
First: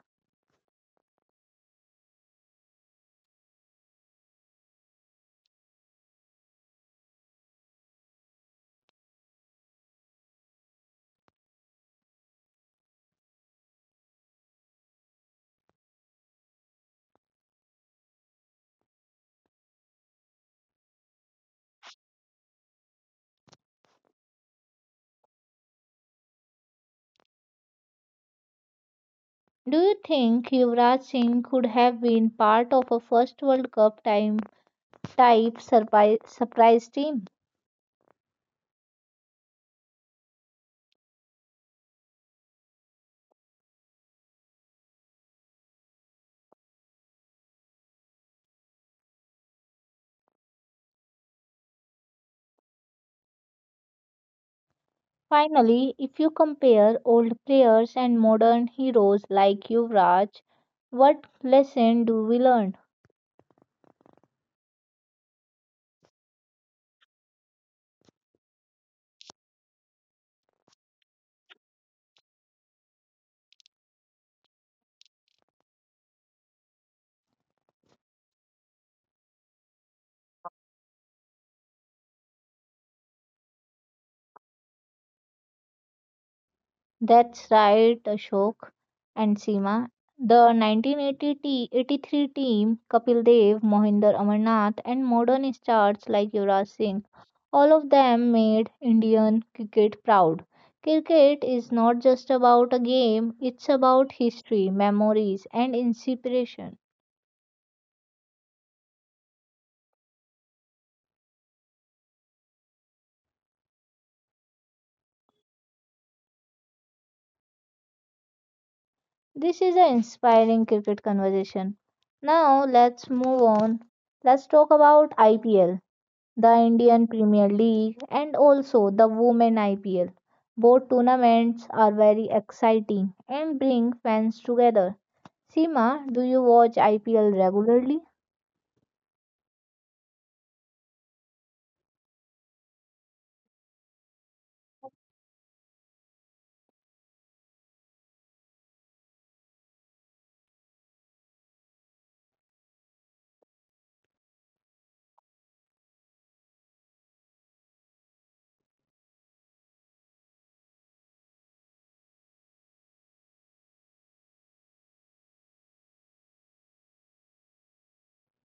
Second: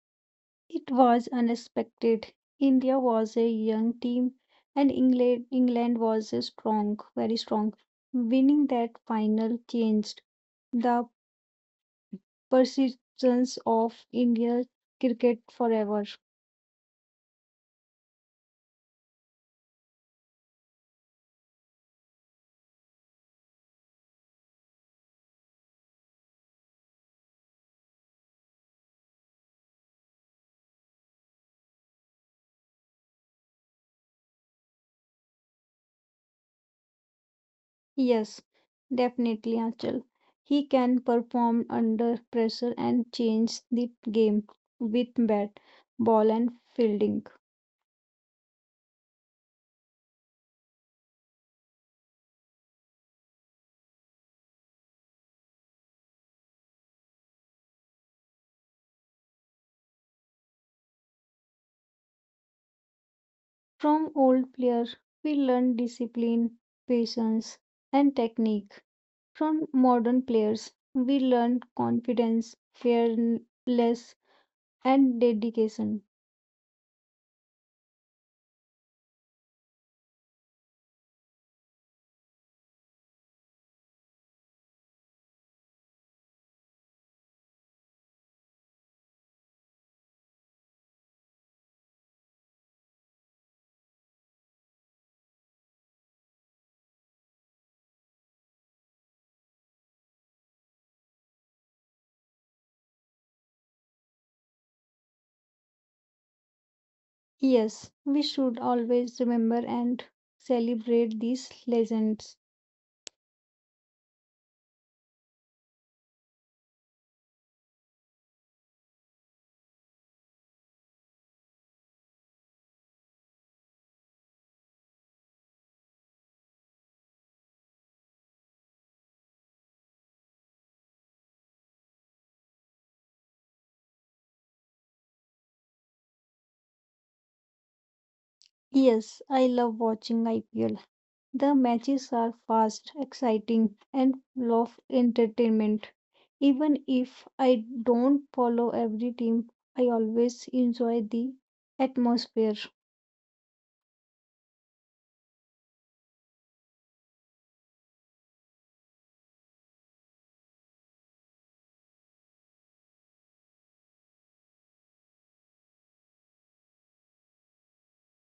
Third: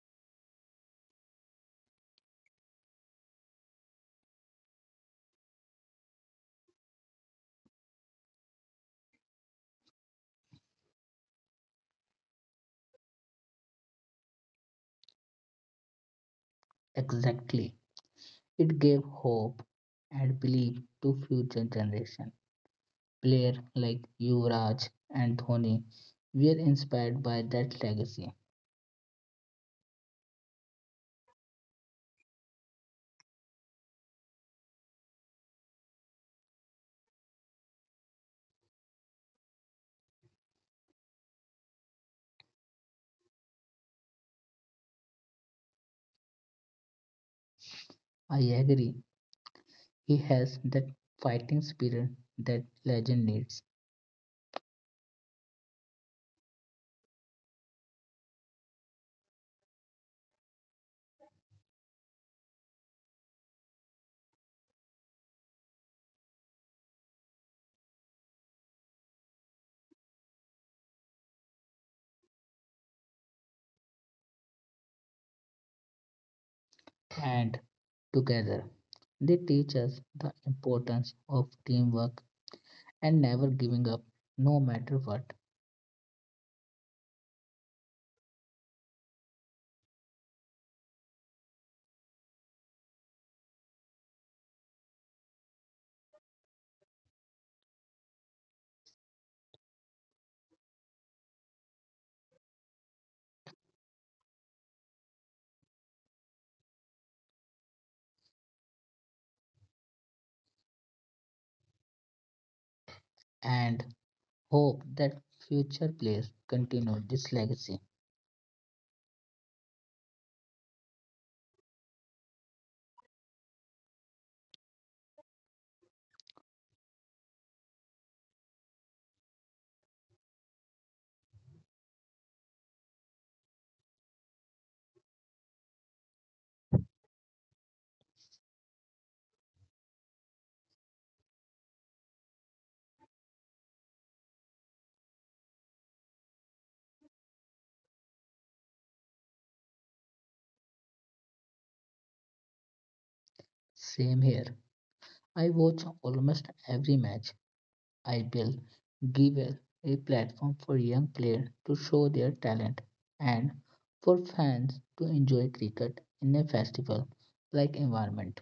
It was unexpected. India was a young team and England was a strong, very strong. Winning that final changed the persistence of India's cricket forever.
Exactly. It gave hope and belief to future generation. Players like Yuvraj and Dhoni were inspired by that legacy.
Do you think Yuvraj Singh could have been part of a first World Cup time type surprise team?
Yes, definitely, Achal. He can perform under pressure and change the game with bat, ball, and fielding.
I agree. He has that fighting spirit that legend needs.
Finally, if you compare old players and modern heroes like Yuvraj, what lesson do we learn?
From old players, we learn discipline, patience, and technique. From modern players, we learn confidence, fearless, and dedication.
And together, they teach us the importance of teamwork and never giving up, no matter what,
That's right, Ashok and Seema. The 1980-83 team, Kapil Dev, Mohinder Amarnath, and modern stars like Yuvraj Singh, all of them made Indian cricket proud. Cricket is not just about a game, it's about history, memories, and inspiration.
Yes, we should always remember and celebrate these legends.
and hope that future players continue this legacy.
This is an inspiring cricket conversation. Now, let's move on. Let's talk about IPL, the Indian Premier League, and also the Women IPL. Both tournaments are very exciting and bring fans together. Seema, do you watch IPL regularly?
Yes, I love watching IPL. The matches are fast, exciting, and full of entertainment. Even if I don't follow every team, I always enjoy the atmosphere.
Same here. I watch almost every match. IPL give a platform for young players to show their talent and for fans to enjoy cricket in a festival like environment.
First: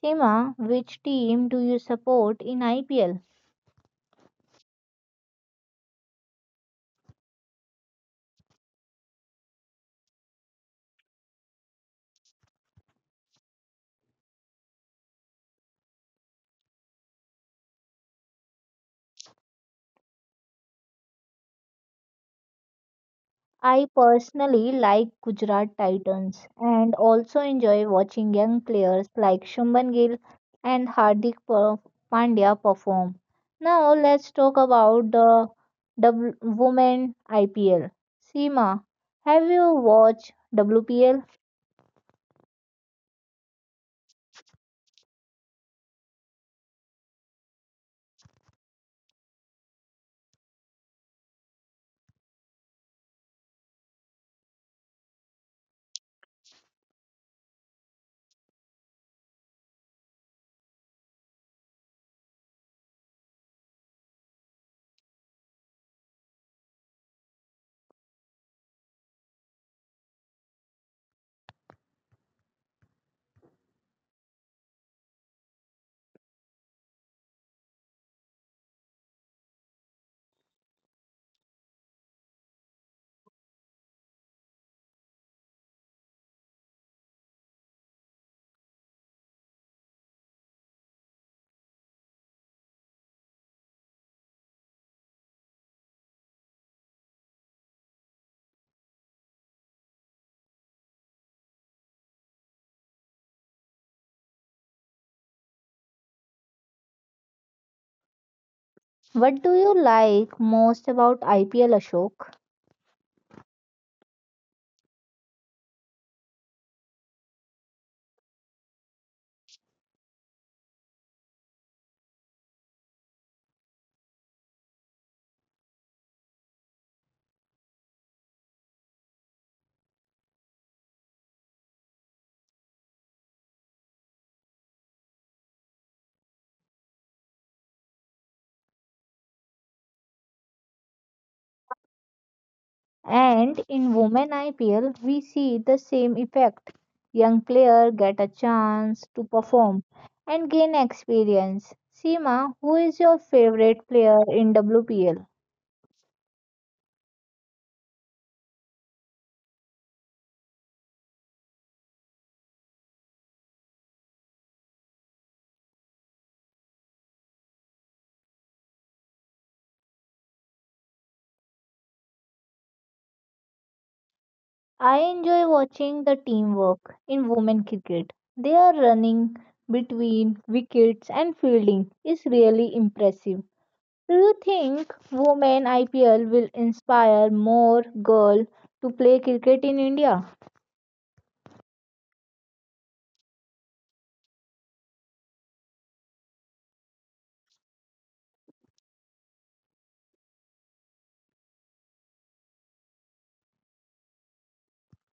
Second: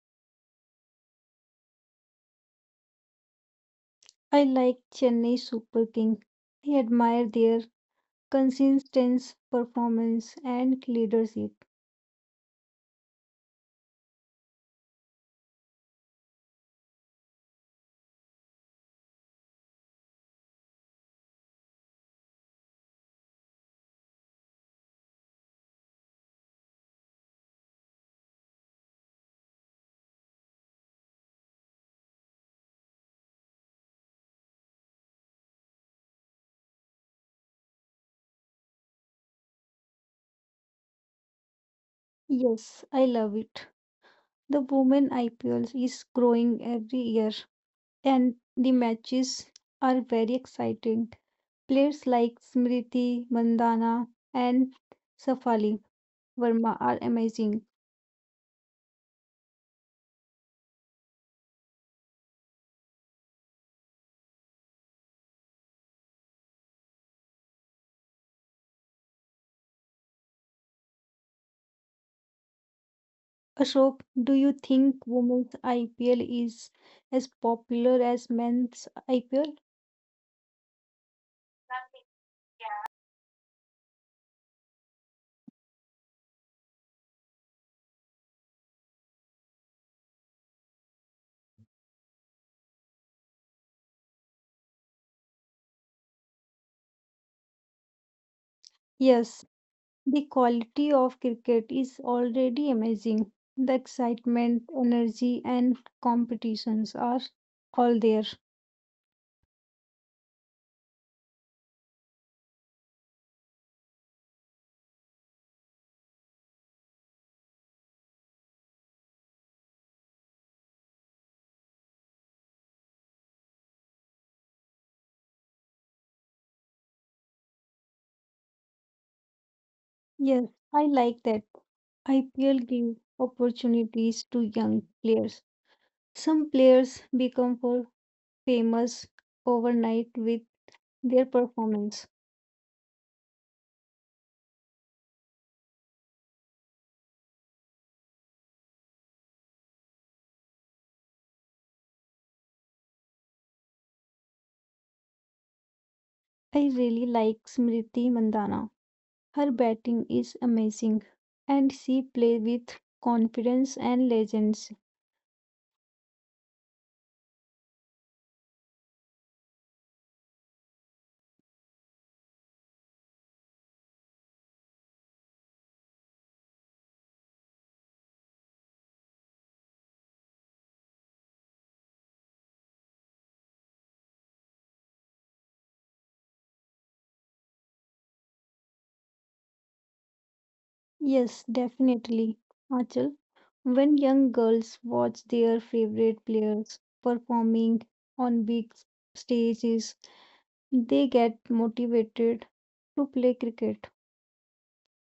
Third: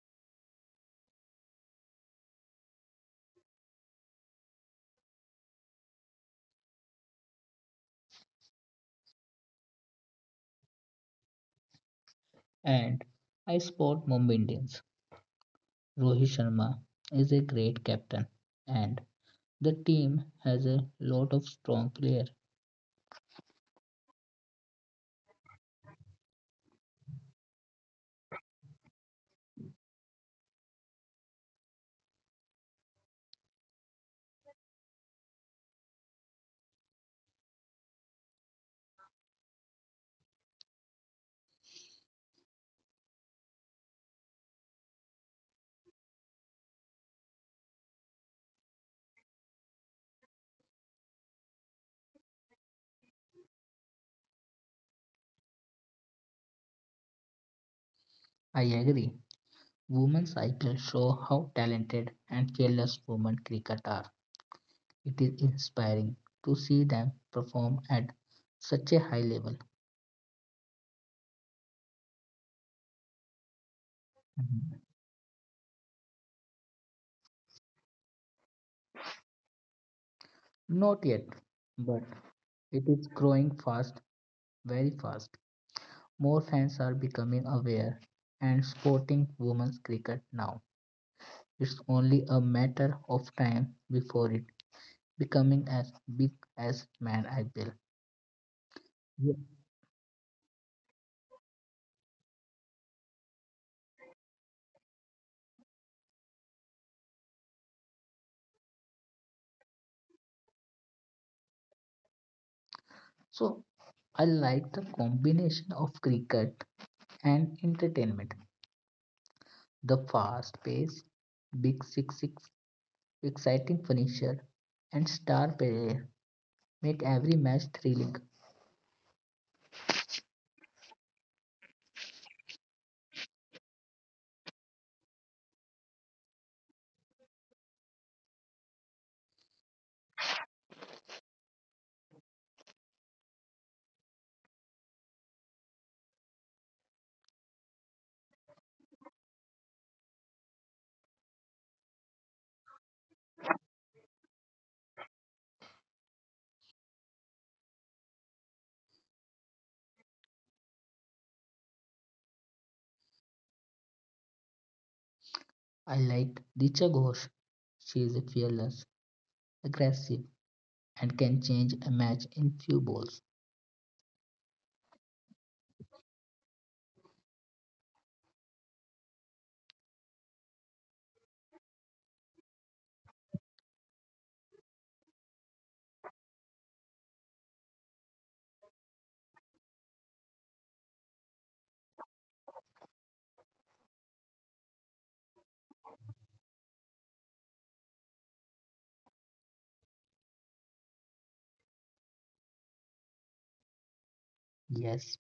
Seema, which team do you support in IPL?
I like Chennai Super King. I admire their consistent performance and leadership.
And I support Mumbai Indians. Rohit Sharma is a great captain and the team has a lot of strong players.
I personally like Gujarat Titans and also enjoy watching young players like Shubman Gill and Pandya perform. Now let's talk about the women IPL. Seema, have you watched WPL?
Yes, I love it. The women IPL is growing every year, and the matches are very exciting. Players like Smriti Mandhana and Safali Verma are amazing.
I agree. Women's cycle show how talented and fearless women cricket are. It is inspiring to see them perform at such a high level.
Ashok, do you
Mhm.
think women's IPL is as popular as men's IPL?
Not yet, but it is growing fast, very fast. More fans are becoming aware and supporting women's cricket now. It's only a matter of time before it becoming as big as Man IPL. Yeah.
Yes, the quality of cricket is already amazing. The excitement, energy, and competitions are all there.
What do you like most about IPL, Ashok?
So I like the combination of cricket and entertainment, the fast pace, big six, exciting finisher, and star player make every match thrilling.
Yes, I like that. IPL gives opportunities to young players. Some players become for famous overnight with their performance.
And in Women IPL, we see the same effect. Young players get a chance to perform and gain experience. Seema, who is your favorite player in WPL?
I really like Smriti Mandhana. Her batting is amazing and she plays with confidence and legends.
I liked Richa Ghosh. She is fearless, aggressive, and can change a match in few balls.
I enjoy watching the teamwork in women cricket. Their running between wickets and fielding is really impressive. Do you think Women IPL will inspire more girls to play cricket in India?
Yes, definitely. Achal, when young girls watch their favorite players performing on big stages, they get motivated to play cricket.
Yes,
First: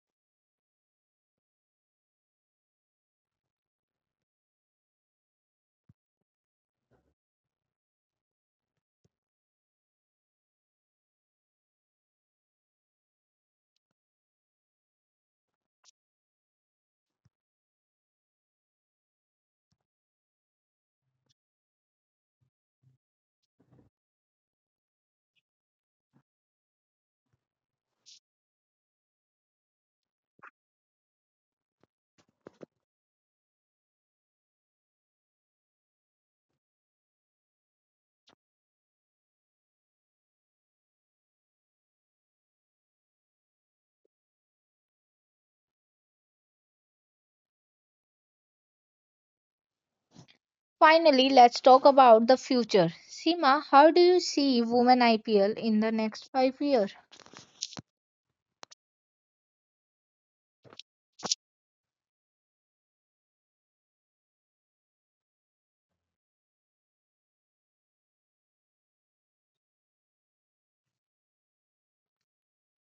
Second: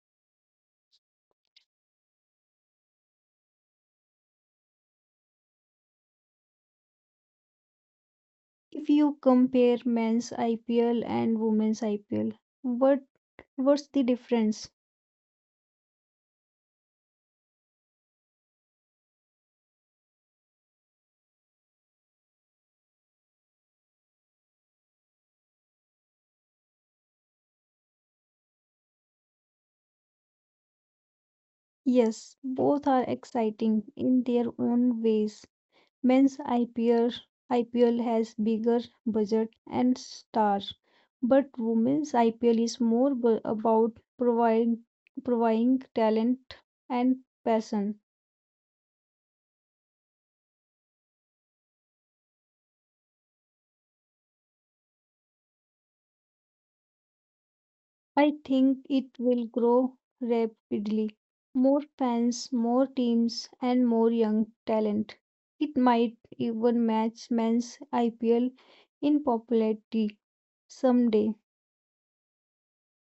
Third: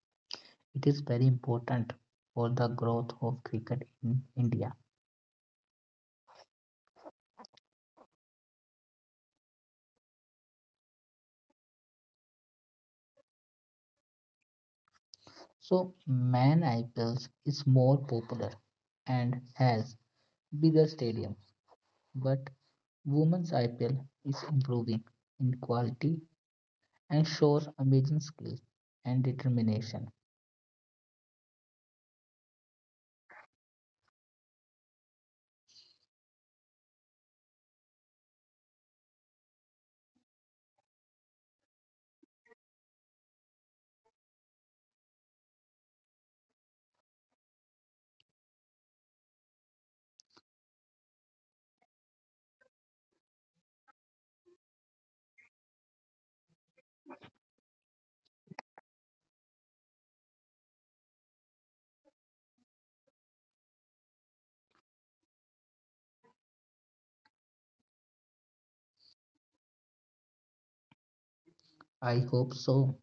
it is very important for the growth of cricket in India.
If you compare men's IPL and women's IPL, what what's the difference?
So Man Iples is more popular and has bigger stadiums, but Women's IPL is improving in quality and shows amazing skill and determination.
Yes, both are exciting in their own ways. Men's IPL, has bigger budget and stars, but women's IPL is more about providing talent and passion.
Finally, let's talk about the future. Seema, how do you see women IPL in the next 5 years?
I think it will grow rapidly. More fans, more teams, and more young talent. It might even match men's IPL in popularity someday.
I hope so.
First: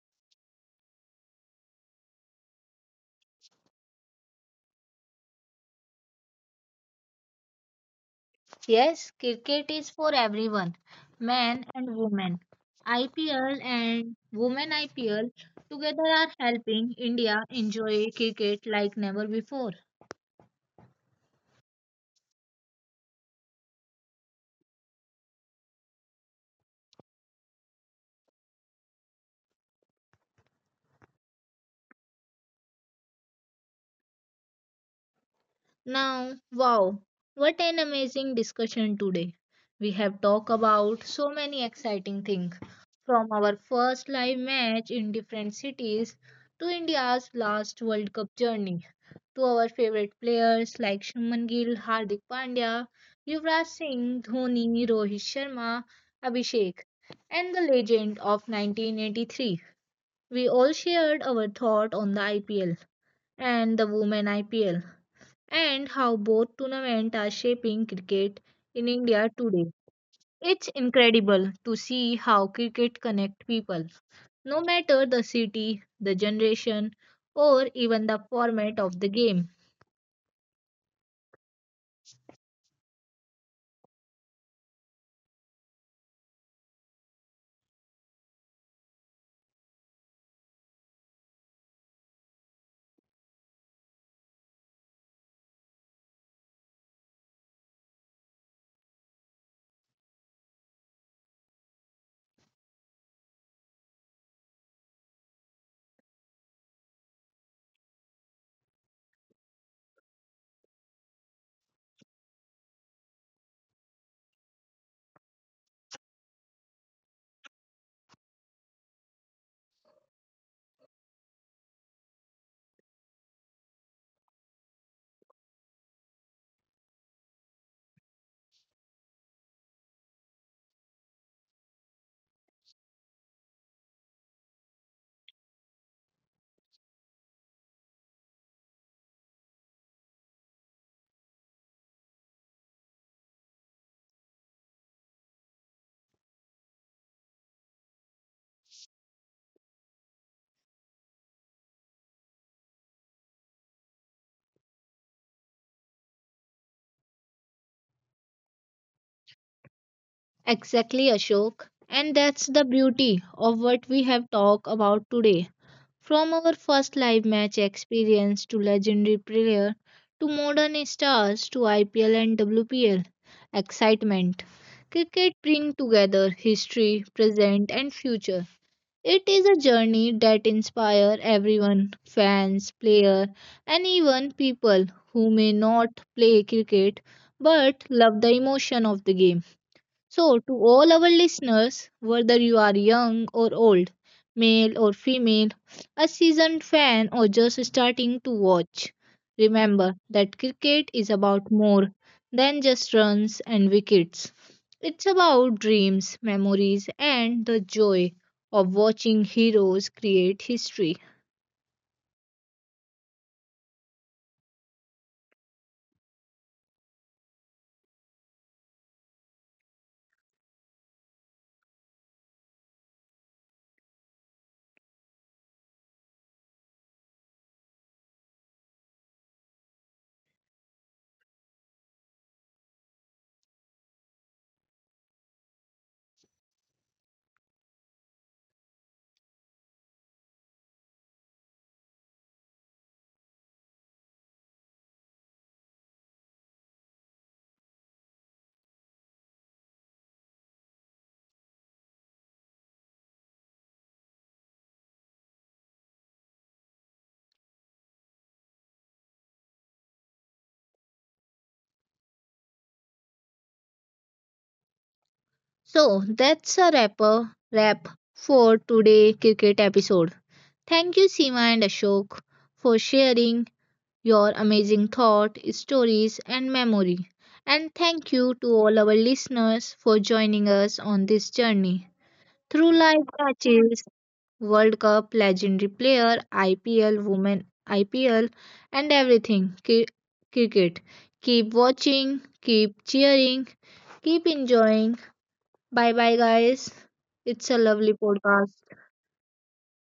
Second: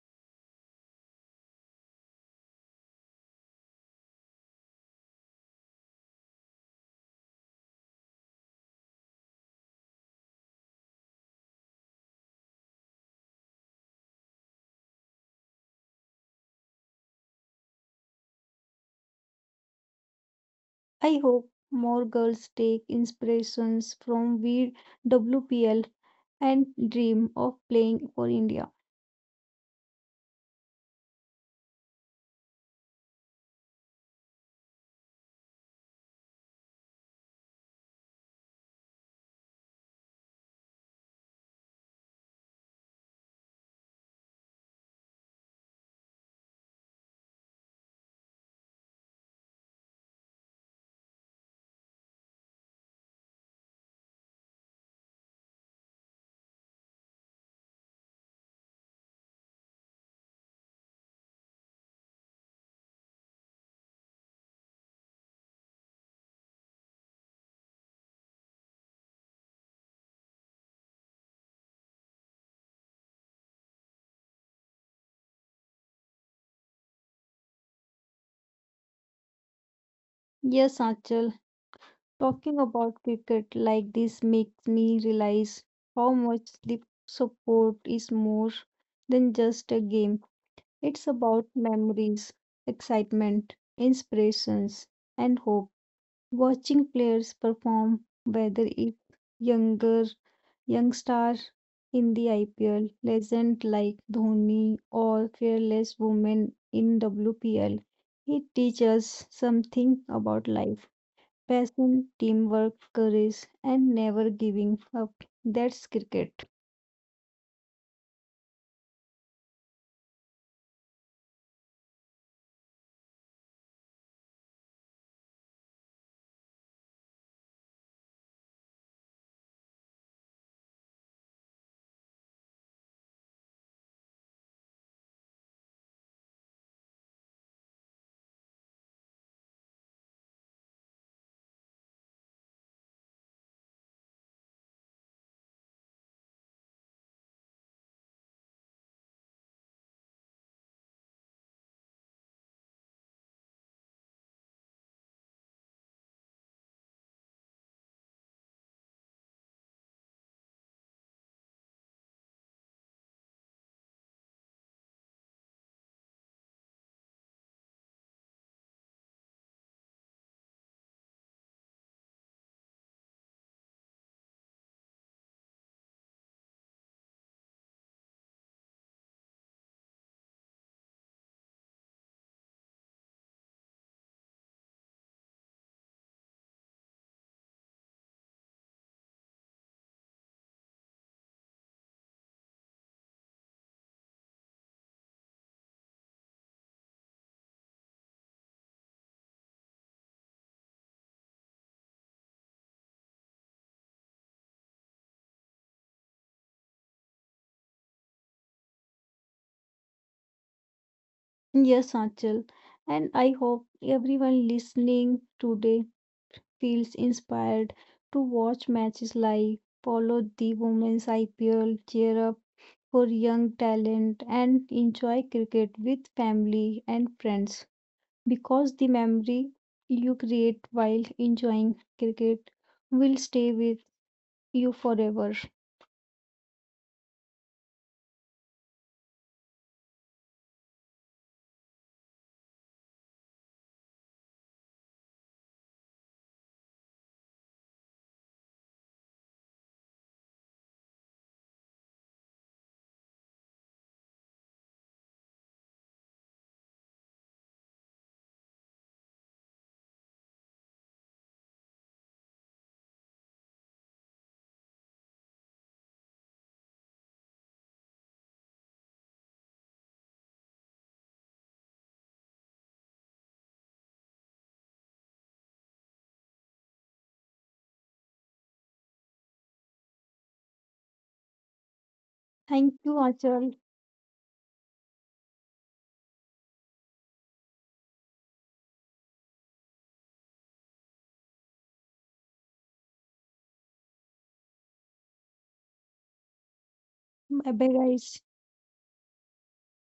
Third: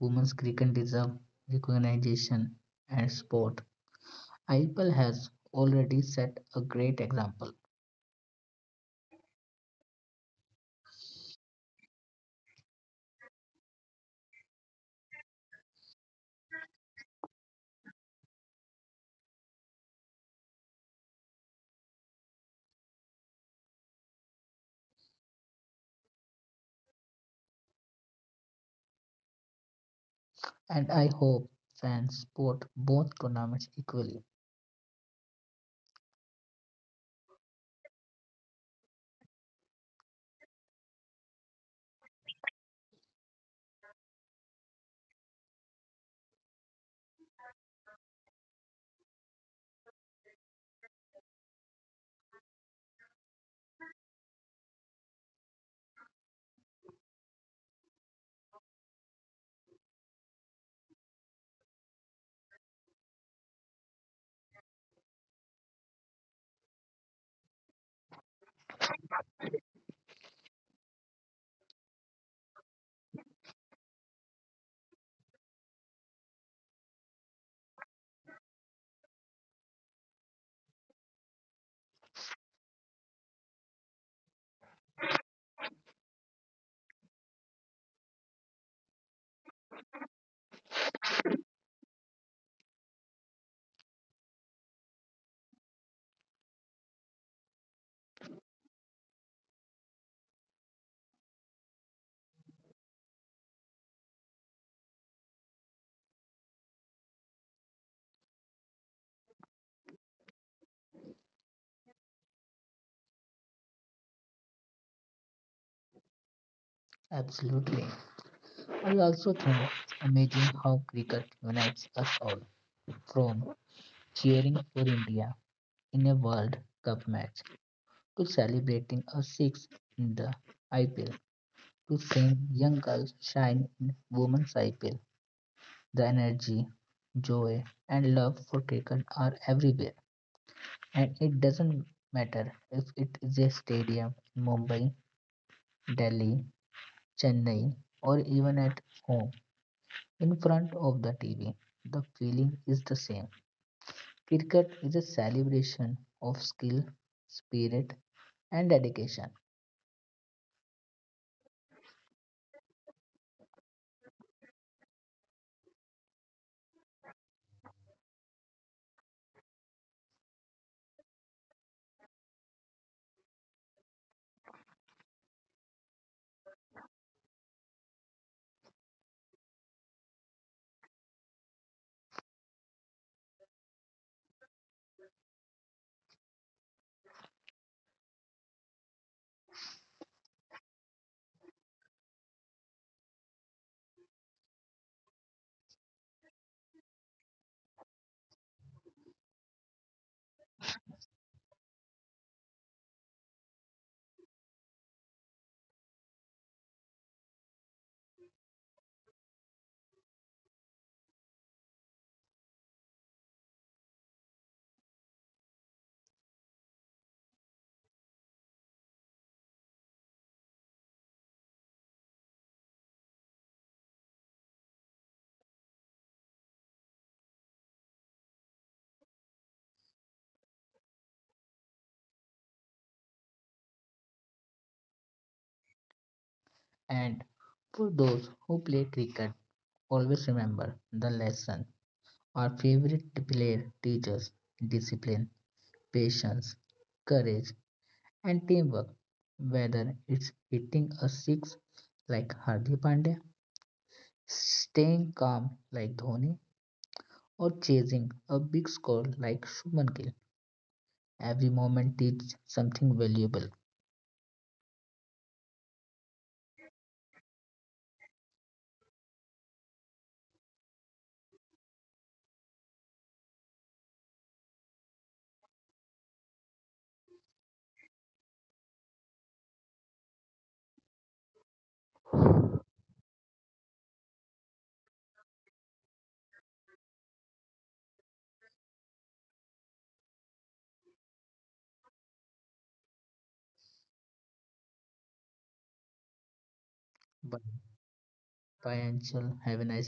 Women's cricket deserve recognition and support. IPL has already set a great example,
Yes, cricket is for everyone, men and women. IPL and women IPL together are helping India enjoy cricket like never before.
I hope more girls take inspirations from VWPL and dream of playing for India.
and I hope fans support both tournaments equally.
Now, wow, what an amazing discussion today. We have talked about so many exciting things, from our first live match in different cities to India's last World Cup journey to our favorite players like Shubman Gill, Hardik Pandya, Yuvraj Singh, Dhoni, Rohit Sharma, Abhishek, and the legend of 1983. We all shared our thought on the IPL and the women IPL and how both tournaments are shaping cricket in India today. It's incredible to see how cricket connects people, no matter the city, the generation, or even the format of the game.
Yes, Achal, talking about cricket like this makes me realize how much sleep support is more than just a game. It's about memories, excitement, inspirations, and hope. Watching players perform, whether it's younger young star in the IPL, legend like Dhoni or fearless women in WPL, it teaches something about life. Passion, teamwork, courage, and never giving up. That's cricket.
Absolutely. I also think it's amazing how cricket unites us all, from cheering for India in a World Cup match to celebrating a six in the IPL to seeing young girls shine in women's IPL. The energy, joy, and love for cricket are everywhere, and it doesn't matter if it is a stadium in Mumbai, Delhi, Chennai, or even at home in front of the TV. The feeling is the same. Cricket is a celebration of skill, spirit, and dedication.
Exactly, Ashok. And that's the beauty of what we have talked about today. From our first live match experience to legendary player to modern stars to IPL and WPL excitement. Cricket brings together history, present and future. It is a journey that inspires everyone, fans, players and even people who may not play cricket but love the emotion of the game. So, to all our listeners, whether you are young or old, male or female, a seasoned fan or just starting to watch, remember that cricket is about more than just runs and wickets. It's about dreams, memories, and the joy of watching heroes create history.
Yes, Anchal. And I hope everyone listening today feels inspired to watch matches live, follow the women's IPL, cheer up for young talent, and enjoy cricket with family and friends. Because the memory you create while enjoying cricket will stay with you forever.
And for those who play cricket, always remember the lesson our favorite player teaches discipline, patience, courage, and teamwork. Whether it's hitting a six like Hardik Pandya, staying calm like Dhoni, or chasing a big score like Shubman Gill, every moment teaches something valuable.
So, that's a wrap for today cricket episode. Thank you, Seema and Ashok, for sharing your amazing thought, stories, and memory. And thank you to all our listeners for joining us on this journey through
Thank you,
live
Achal.
matches, World Cup, legendary player, IPL, women IPL, and everything cricket. Keep watching, keep cheering, keep enjoying. Bye bye, guys.
But
It's
Bye
a
bye,
lovely
guys.
podcast.
financial, have a nice